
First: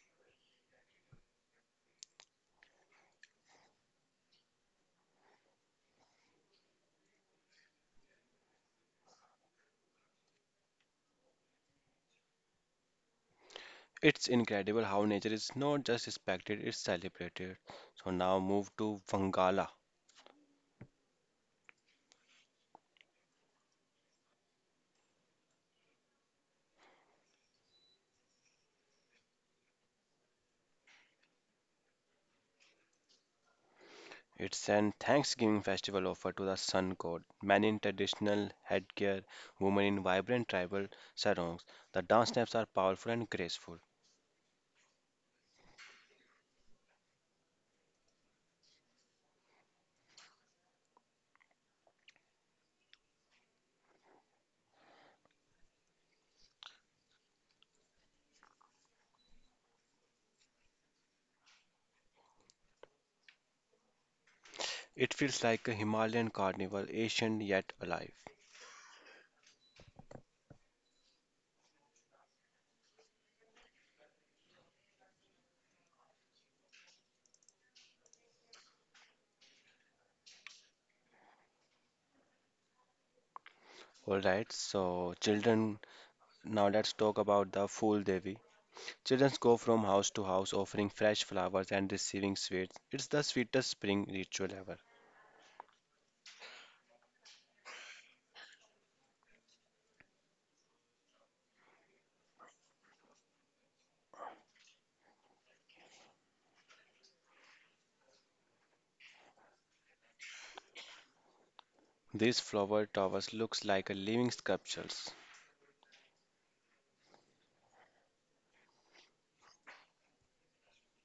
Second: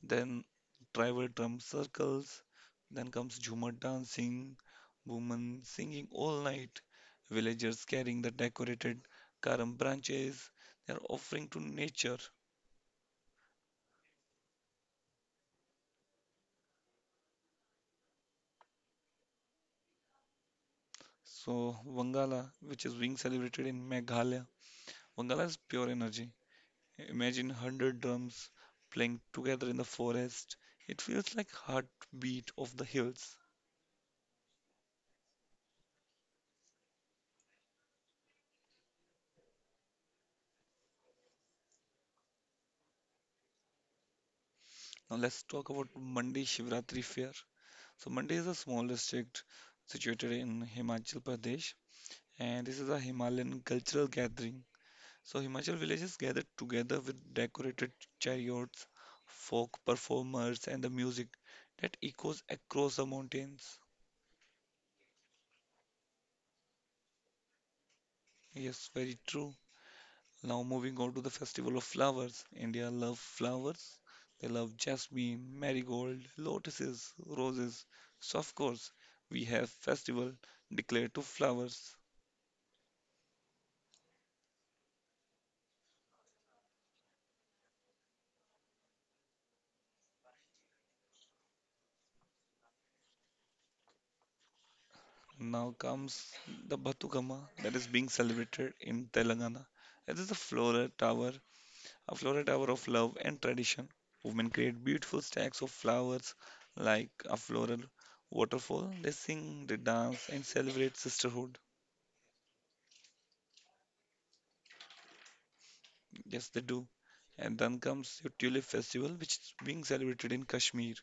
then tribal drum circles, then comes Jhumar dancing, women singing all night, villagers carrying the decorated Karam branches, they are offering to nature.
It's incredible how nature is not just respected, it's celebrated. So, now move to Vangala.
So, Wangala, which is being celebrated in Meghalaya, Wangala is pure energy. Imagine 100 drums playing together in the forest. It feels like heartbeat of the hills.
It's an Thanksgiving festival offered to the sun god. Men in traditional headgear, women in vibrant tribal sarongs. The dance steps are powerful and graceful.
Now let's talk about Mandi Shivratri Fair. So Mandi is a small district situated in Himachal Pradesh and this is a Himalayan cultural gathering. So Himachal villages gathered together with decorated chariots, folk performers and the music that echoes across the mountains.
It feels like a Himalayan carnival, ancient yet alive.
Yes, very true. Now moving on to the festival of flowers. India love flowers. They love jasmine, marigold, lotuses, roses. So of course, we have festival declared to flowers.
Alright, so children, now let's talk about the Fool Devi. Children go from house to house offering fresh flowers and receiving sweets. It's the sweetest spring ritual ever.
Now comes the Batukama that is being celebrated in Telangana. It is a floral tower of love and tradition. Women create beautiful stacks of flowers like a floral waterfall. They sing, they dance, and celebrate sisterhood.
These flower towers looks like a living sculptures.
Yes, they do. And then comes your Tulip Festival, which is being celebrated in Kashmir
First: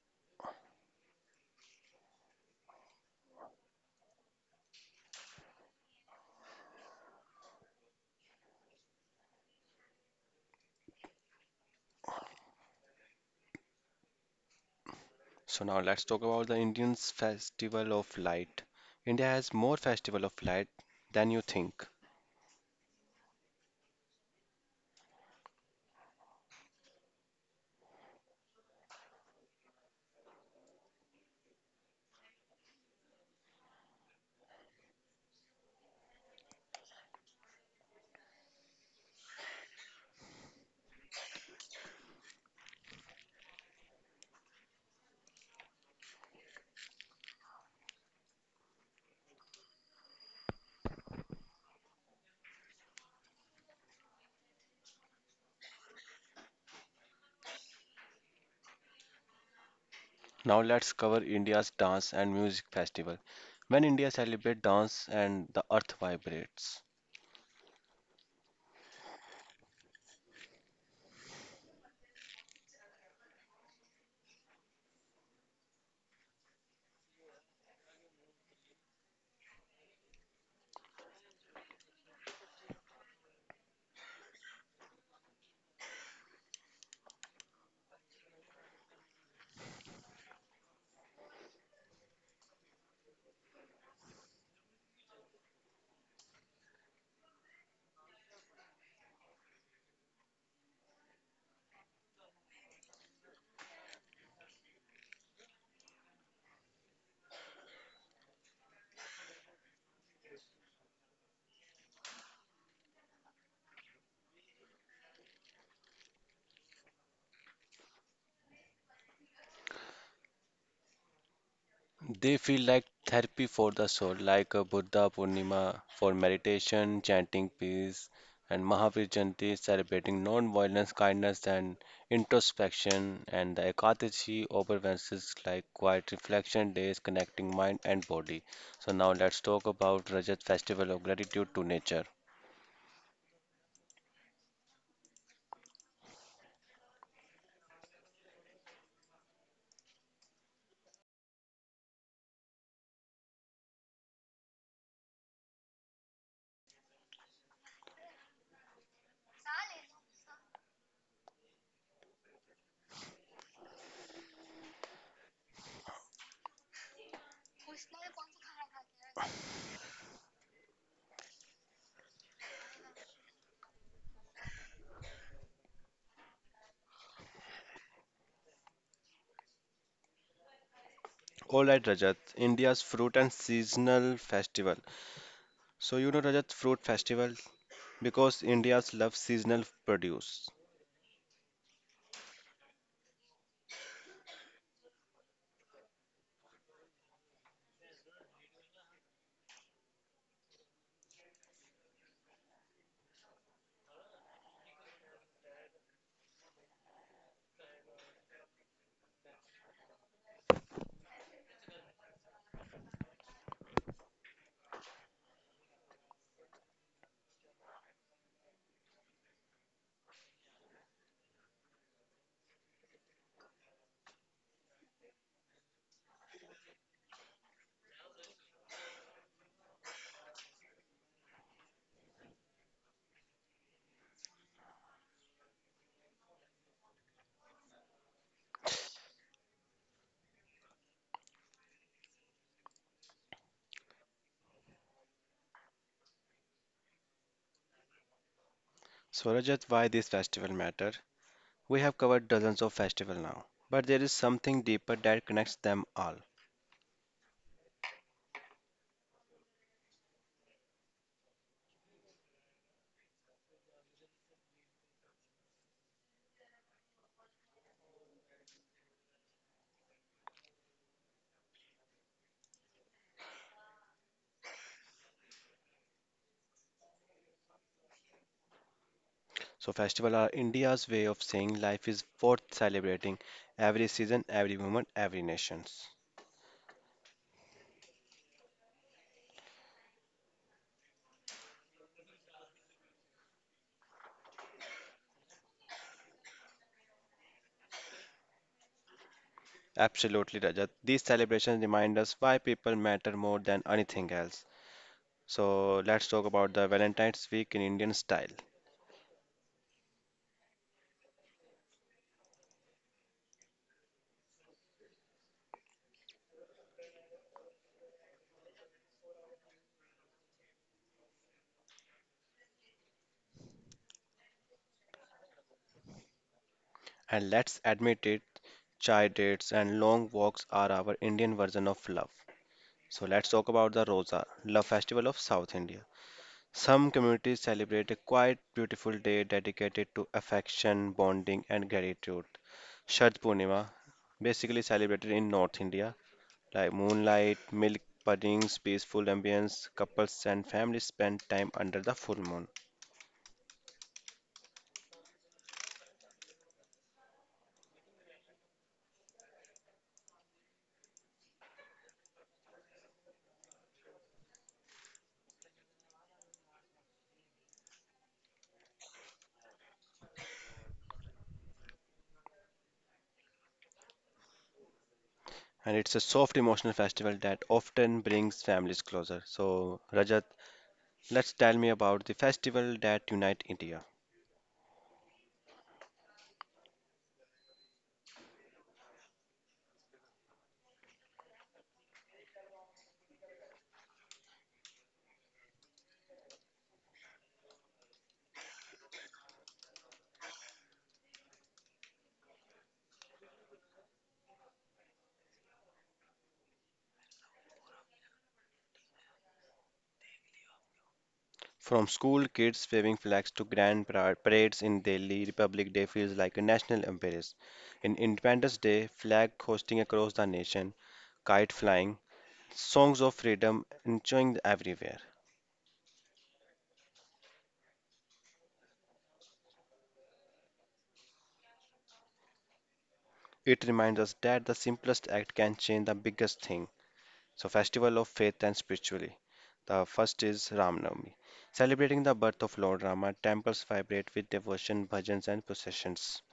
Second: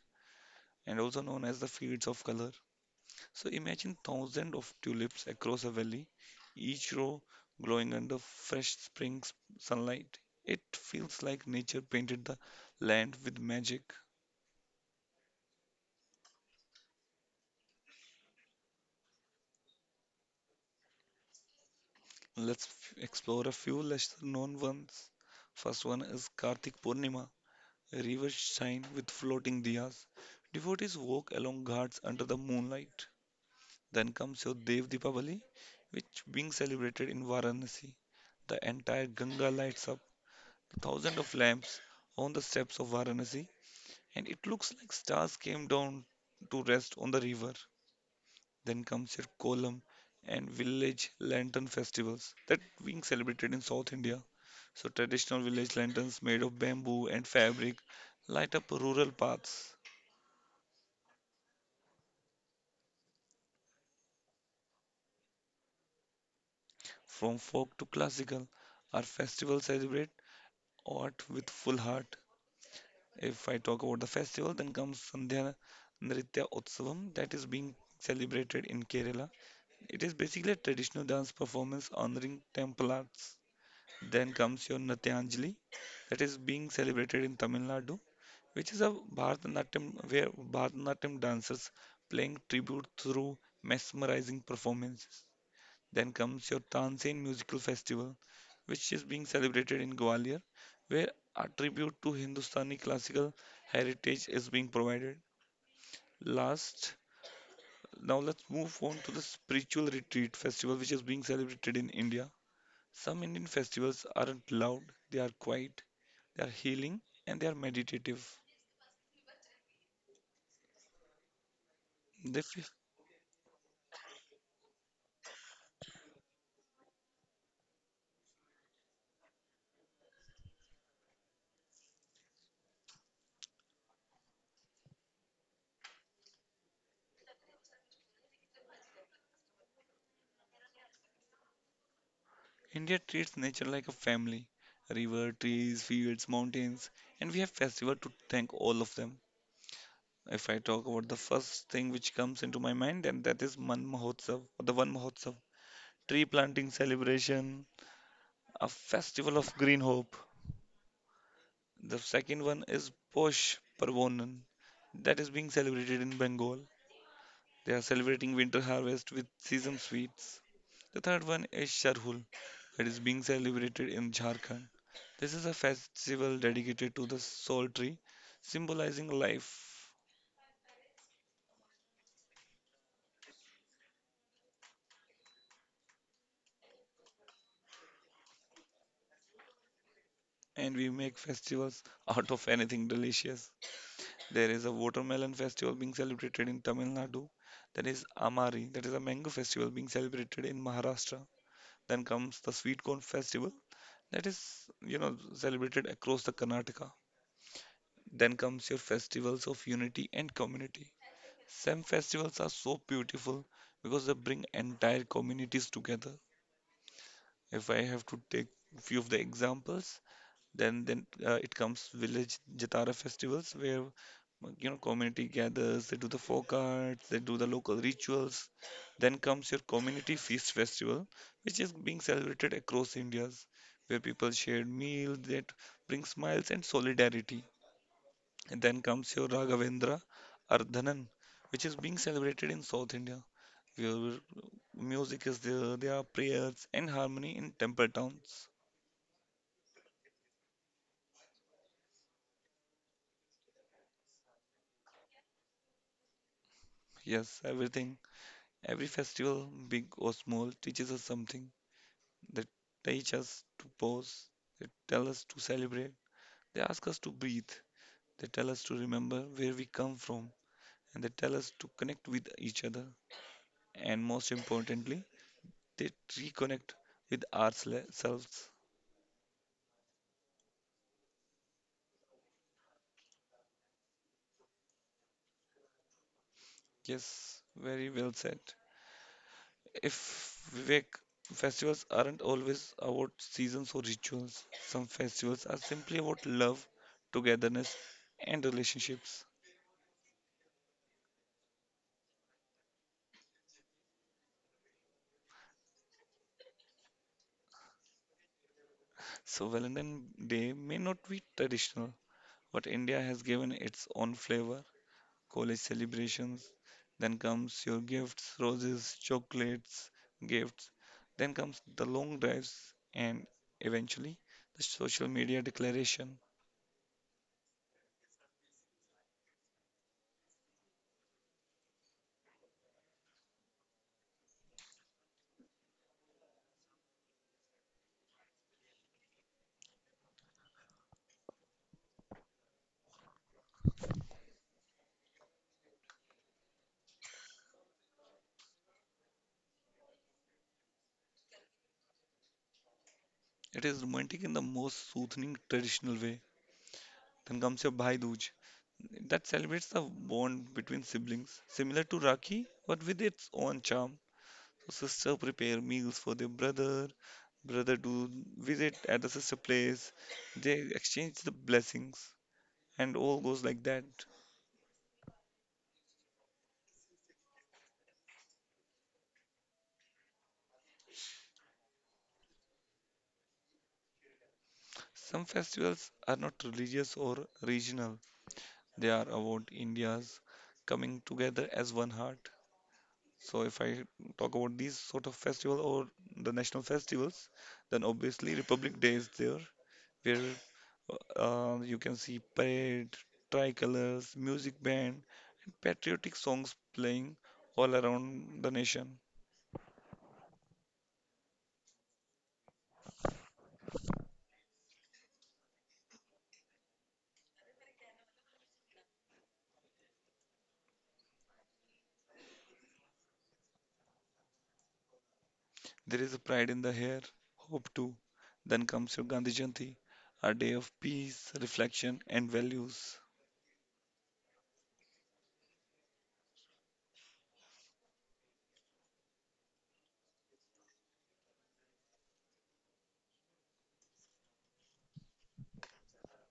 and also known as the Fields of Color. So imagine thousands of tulips across a valley, each row glowing under fresh spring sunlight. It feels like nature painted the land with magic.
So now let's talk about the Indian's Festival of Light. India has more Festival of Light than you think.
Let's explore a few lesser known ones. First one is Kartik Purnima, rivers shine with floating diyas. Devotees walk along ghats under the moonlight. Then comes your Dev Deepavali, which being celebrated in Varanasi. The entire Ganga lights up, with thousands of lamps on the steps of Varanasi, and it looks like stars came down to rest on the river. Then comes your Kolam and village lantern festivals that being celebrated in South India. So traditional village lanterns made of bamboo and fabric light up rural paths.
Now let's cover India's dance and music festival. When India celebrates dance and the earth vibrates.
From folk to classical, our festivals celebrate art with full heart. If I talk about the festival, then comes Sandhya Nritya Utsavam that is being celebrated in Kerala. It is basically a traditional dance performance honoring temple arts. Then comes your Natyanjali that is being celebrated in Tamil Nadu, which is a Bharatanatyam where Bharatanatyam dancers playing tribute through mesmerizing performances. Then comes your Tanzanian Musical Festival, which is being celebrated in Gwalior, where a tribute to Hindustani classical heritage is being provided. Last, now let's move on to the Spiritual Retreat Festival, which is being celebrated in India. Some Indian festivals aren't loud, they are quiet, they are healing, and they are meditative.
They
They
feel
feel
like therapy for the soul, like a Buddha Purnima for meditation, chanting peace, and Mahavir Jayanti celebrating non-violence, kindness, and introspection, and the Ekadashi observances like quiet reflection days connecting mind and body. So now let's talk about Rajat Festival of Gratitude to Nature.
India treats nature like a family river, trees, fields, mountains, and we have festival to thank all of them. If I talk about the first thing which comes into my mind, and that is Man Mahotsav, or the Van Mahotsav, tree planting celebration, a festival of green hope. The second one is Posh Parvonan, that is being celebrated in Bengal. They are celebrating winter harvest with season sweets. The third one is Sharhul, that is being celebrated in Jharkhand. This is a festival dedicated to the soul tree, symbolizing life
All right, Rajat, India's fruit and seasonal festival. So you know Rajat, fruit festival because India's love seasonal produce.
and we make festivals out of anything delicious. There is a watermelon festival being celebrated in Tamil Nadu. That is Amari. That is a mango festival being celebrated in Maharashtra. Then comes the sweet corn festival. That is, celebrated across the Karnataka. Then comes your festivals of unity and community. Some festivals are so beautiful because they bring entire communities together. If I have to take few of the examples, then it comes village Jatara festivals where community gathers, they do the folk arts, they do the local rituals. Then comes your community feast festival, which is being celebrated across India's, where people share meals that bring smiles and solidarity. And then comes your Raghavendra Ardhanan, which is being celebrated in South India, where music is there, there are prayers and harmony in temple towns.
So, Rajat, why these festivals matter? We have covered dozens of festivals now, but there is something deeper that connects them all.
Yes, everything. Every festival, big or small, teaches us something. They teach us to pause. They tell us to celebrate. They ask us to breathe. They tell us to remember where we come from. And they tell us to connect with each other. And most importantly, they reconnect with ourselves.
So, festivals are India's way of saying life is worth celebrating every season, every moment, every nation.
Yes, very well said. If Vivek, festivals aren't always about seasons or rituals. Some festivals are simply about love, togetherness, and relationships.
Absolutely, Rajat. These celebrations remind us why people matter more than anything else. So, let's talk about the Valentine's Week in Indian style.
So Valentine Day may not be traditional, but India has given its own flavor. College celebrations, then comes your gifts, roses, chocolates, gifts, then comes the long drives and eventually the social media declaration.
And let's admit it, chai dates and long walks are our Indian version of love. So let's talk about the Rosa, love festival of South India. Some communities celebrate a quiet, beautiful day dedicated to affection, bonding, and gratitude. Shad Purnima, basically celebrated in North India, like moonlight, milk puddings, peaceful ambience, couples and families spend time under the full moon.
It is romantic in the most soothing traditional way. Then comes your Bhai Dooj that celebrates the bond between siblings, similar to Rakhi but with its own charm. Sister prepare meals for their brother. Brother do visit at the sister place. They exchange the blessings, and all goes like that.
And it's a soft emotional festival that often brings families closer. So Rajat, let's tell me about the festival that unite India.
Some festivals are not religious or regional. They are about India's coming together as one heart. So if I talk about these sort of festival or the national festivals, then obviously Republic Day is there, where you can see parade, tricolors, music band, and patriotic songs playing all around the nation.
From school kids waving flags to grand parades in Delhi, Republic Day feels like a national embrace. In Independence Day, flag hosting across the nation, kite flying, songs of freedom enjoying everywhere.
There is a pride in the hair, hope too. Then comes your Gandhi Jayanti, a day of peace, reflection, and values.
It reminds us that the simplest act can change the biggest thing. So, festival of faith and spirituality. The first is Ramnavami, celebrating the birth of Lord Rama. Temples vibrate with devotion, bhajans, and processions.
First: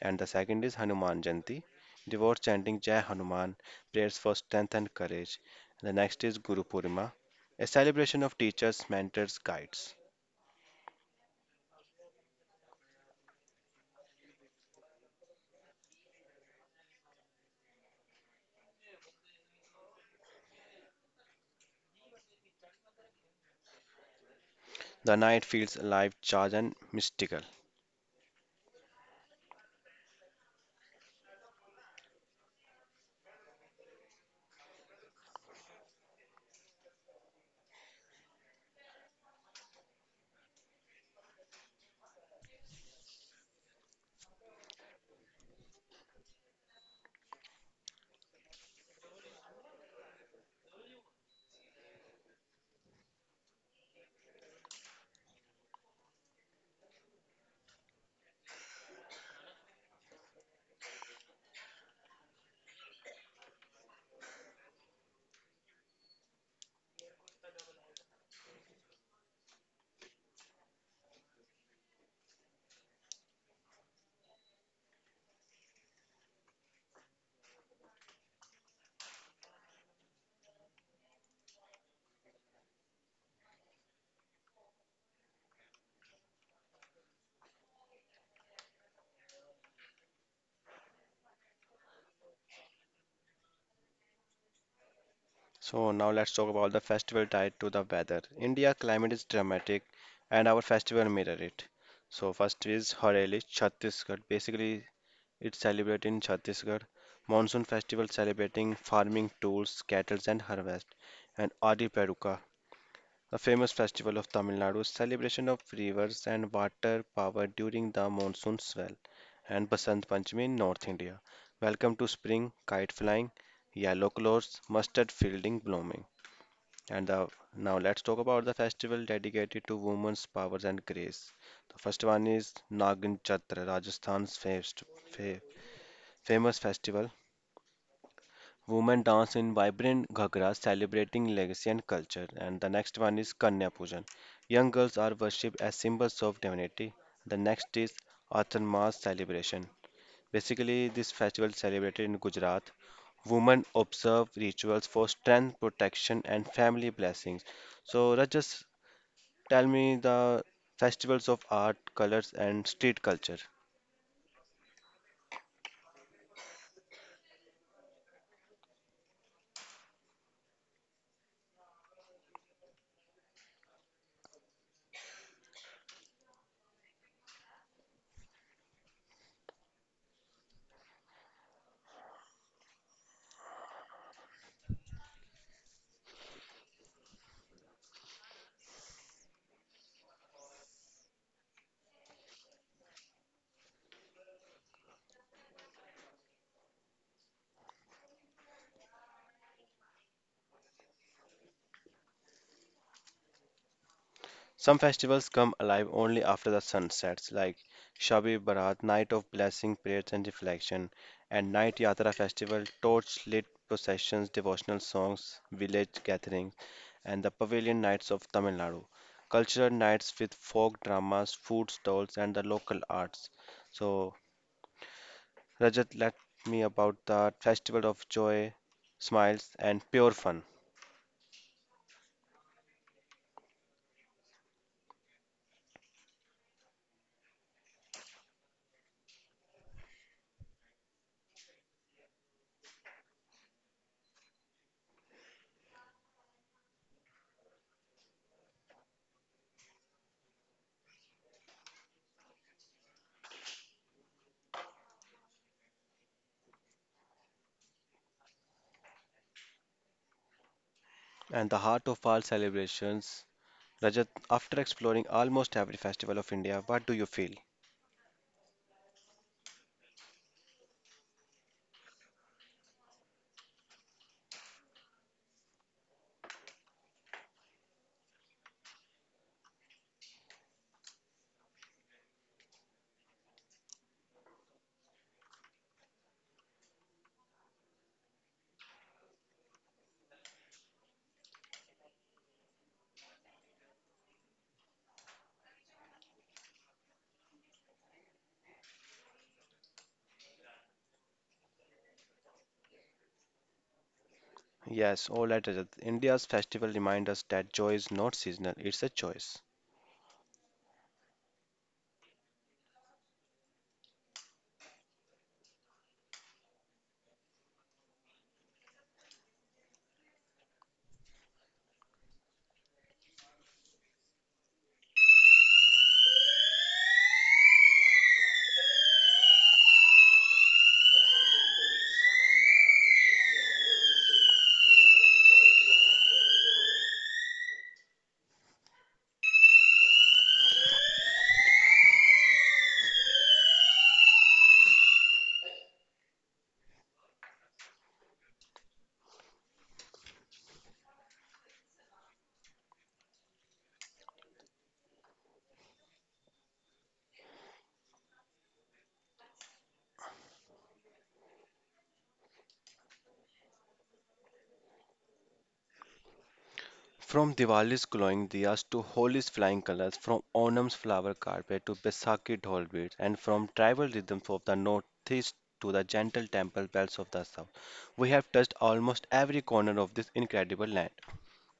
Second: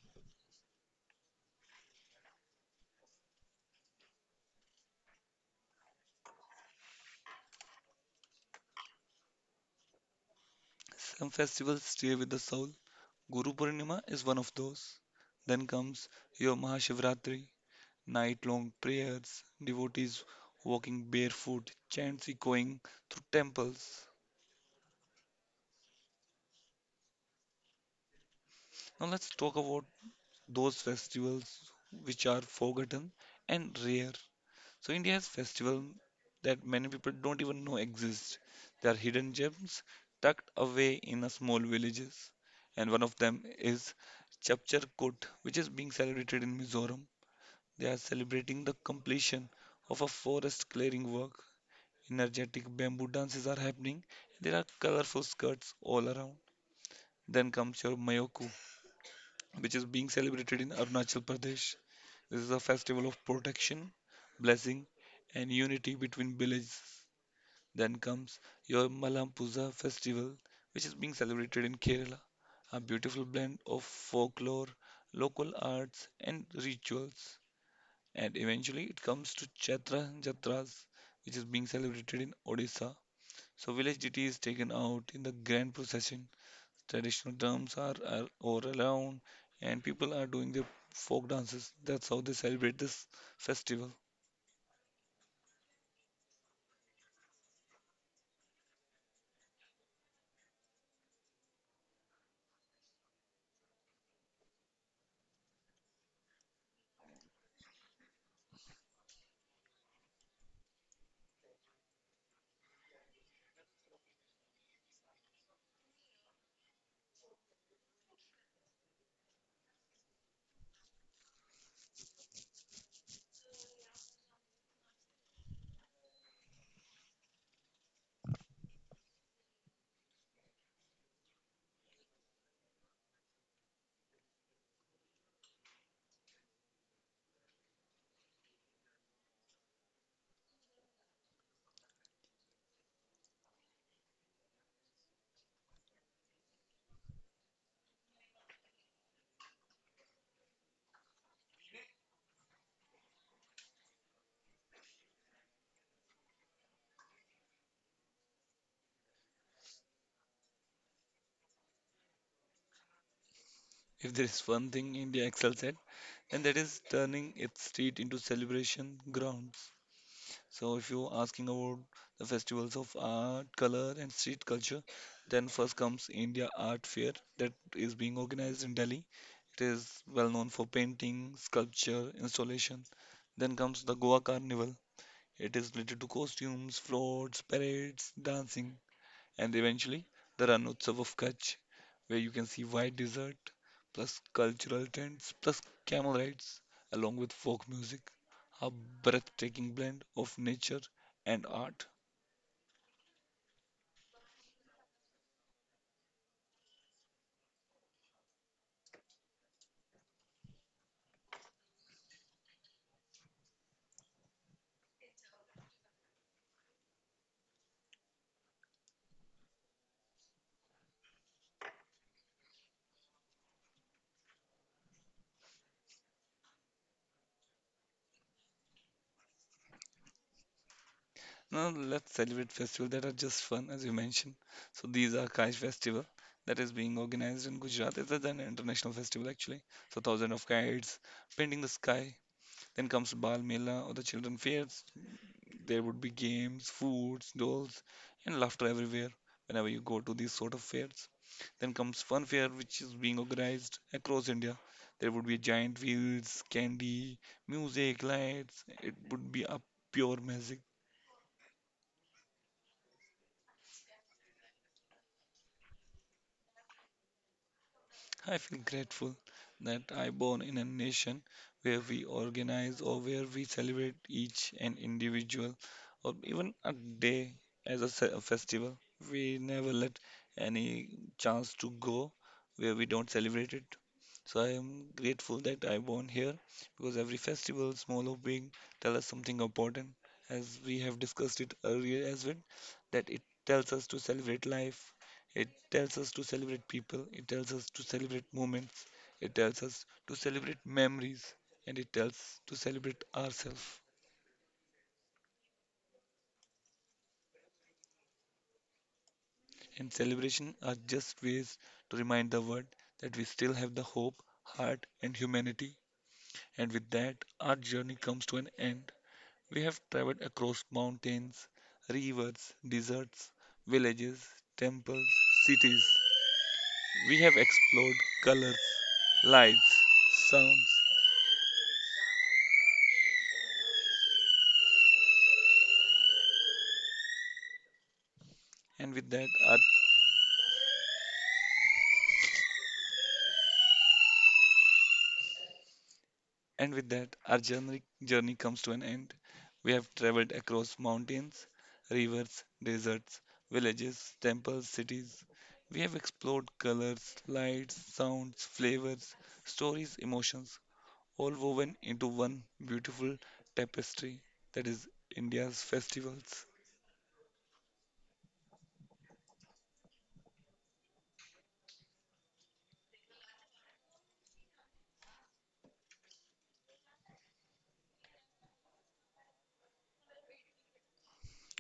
And the second is Hanuman Jayanti, devout chanting Jai Hanuman, prayers for strength and courage. The next is Guru Purnima, a celebration of teachers, mentors, guides.
Some festivals stay with the soul. Guru Purnima is one of those. Then comes your Mahashivratri, night long prayers, devotees walking barefoot, chants echoing through temples.
The night feels alive, charged, and mystical.
Now let's talk about those festivals which are forgotten and rare. So India has festivals that many people don't even know exist. They are hidden gems tucked away in a small villages. And one of them is Chapchar Kut, which is being celebrated in Mizoram. They are celebrating the completion of a forest clearing work. Energetic bamboo dances are happening. There are colorful skirts all around. Then comes your Mayoku, which is being celebrated in Arunachal Pradesh. This is a festival of protection, blessing, and unity between villages. Then comes your Malampuza festival, which is being celebrated in Kerala. A beautiful blend of folklore, local arts, and rituals. And eventually it comes to Chaitra Jatras, which is being celebrated in Odisha. So village deity is taken out in the grand procession. Traditional drums are all around, and people are doing their folk dances. That's how they celebrate this festival.
So, now let's talk about the festival tied to the weather. India climate is dramatic, and our festival mirror it. So, first is Horeli, Chhattisgarh. Basically, it's celebrated in Chhattisgarh. Monsoon festival celebrating farming tools, cattle, and harvest. And Adi Paduka, a famous festival of Tamil Nadu's celebration of rivers and water power during the monsoon swell, and Basant Panchami in North India. Welcome to spring, kite flying, yellow clothes, mustard fielding blooming. And the, now let's talk about the festival dedicated to women's powers and grace. The first one is Nagan Chatra, Rajasthan's first, fa- famous festival. Women dance in vibrant ghagras, celebrating legacy and culture. And the next one is Kanya Pujan. Young girls are worshipped as symbols of divinity. The next is Atharmas celebration. Basically, this festival celebrated in Gujarat. Women observe rituals for strength, protection, and family blessings. So, Rajas, tell me the festivals of art, colors, and street culture.
If there is one thing India excels at, then that is turning its street into celebration grounds. So if you're asking about the festivals of art, color, and street culture, then first comes India Art Fair that is being organized in Delhi. It is well known for painting, sculpture, installation. Then comes the Goa Carnival. It is related to costumes, floats, parades, dancing, and eventually the Ranotsav of Kutch, where you can see white desert, plus cultural tents, plus camel rides, along with folk music. A breathtaking blend of nature and art.
Some festivals come alive only after the sun sets, like Shabi Barat, Night of Blessing, Prayers and Reflection, and Night Yatra Festival, torch lit processions, devotional songs, village gatherings, and the Pavilion Nights of Tamil Nadu. Cultural nights with folk dramas, food stalls, and the local arts. So, Rajat, let me about the festival of joy, smiles, and pure fun,
Now let's celebrate festivals that are just fun, as you mentioned. So these are Kaish Festival that is being organized in Gujarat. It is an international festival actually. So thousands of kites painting the sky. Then comes Bal Mela or the children fairs. There would be games, foods, dolls, and laughter everywhere whenever you go to these sort of fairs. Then comes Fun Fair, which is being organized across India. There would be giant wheels, candy, music, lights. It would be a pure magic.
and the heart of all celebrations. Rajat, after exploring almost every festival of India, what do you feel?
I feel grateful that I born in a nation where we organize or where we celebrate each and individual or even a day as a, a festival. We never let any chance to go where we don't celebrate it. So I am grateful that I born here because every festival, small or big, tell us something important. As we have discussed it earlier as well, that it tells us to celebrate life, it tells us to celebrate people, it tells us to celebrate moments, it tells us to celebrate memories, and it tells us to celebrate ourselves.
Yes, all right, Rajat. India's festival remind us that joy is not seasonal, it's a choice.
And celebration are just ways to remind the world that we still have the hope, heart, and humanity. And with that, our journey comes to an end. We have traveled across mountains, rivers, deserts, villages, temples, cities. We have explored colors, lights, sounds, and with that, our And with that, our journey comes to an end. We have traveled across mountains, rivers, deserts, villages, temples, cities. We have explored colors, lights, sounds, flavors, stories, emotions, all woven into one beautiful tapestry that is India's festivals.
From Diwali's glowing diyas to Holi's flying colors, from Onam's flower carpet to Baisakhi dhol beats, and from tribal rhythms of the northeast to the gentle temple bells of the south, we have touched almost every corner of this incredible land.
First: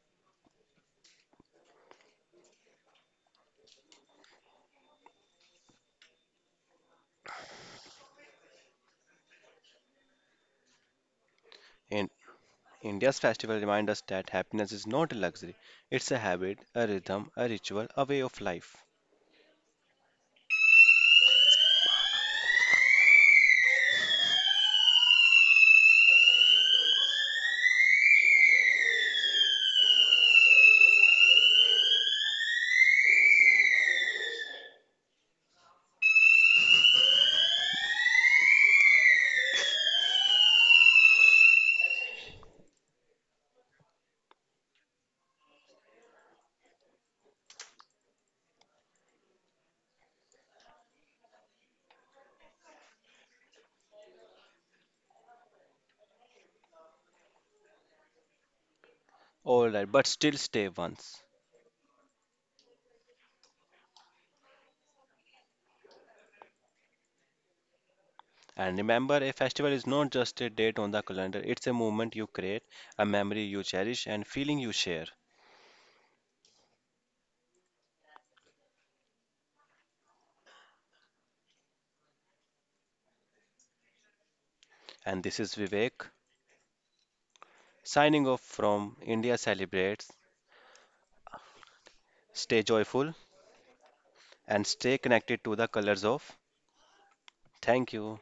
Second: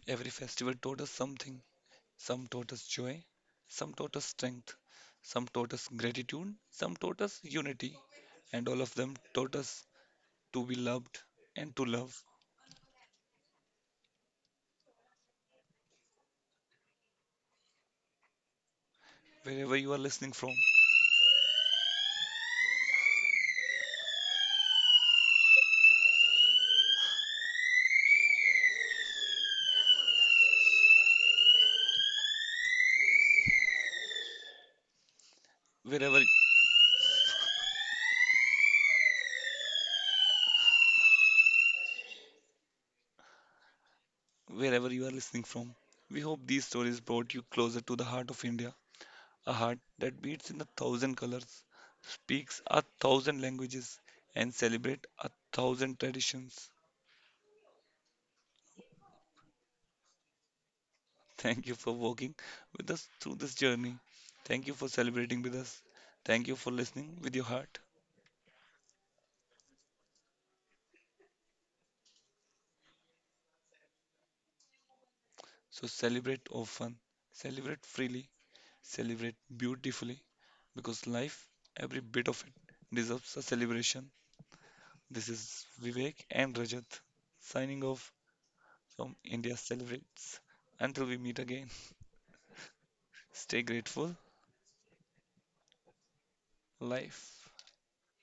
Every festival taught us something. Some taught us joy, some taught us strength, some taught us gratitude, some taught us unity, and all of them taught us to be loved and to
And
love
India's festival remind us that happiness is not a luxury, it's a habit, a rhythm, a ritual, a way of life.
wherever you are listening from. Wherever wherever you are listening from. We hope these stories brought you closer to the heart of India, a heart that beats in a thousand colors, speaks a thousand languages, and celebrates a thousand traditions.
Alright, but still stay once.
Thank you for walking with us through this journey. Thank you for celebrating with us. Thank you for listening with your heart.
And remember, a festival is not just a date on the calendar, it's a moment you create, a memory you cherish, and feeling you share.
So celebrate often, celebrate freely, celebrate beautifully because life, every bit of it, deserves a celebration.
And
This
this is
is
Vivek,
Vivek and Rajat signing off
signing off from
from
India
India
Celebrates.
Celebrates. Until we meet again,
Stay joyful
stay grateful.
and stay connected to the colors of.
Life.
Thank you.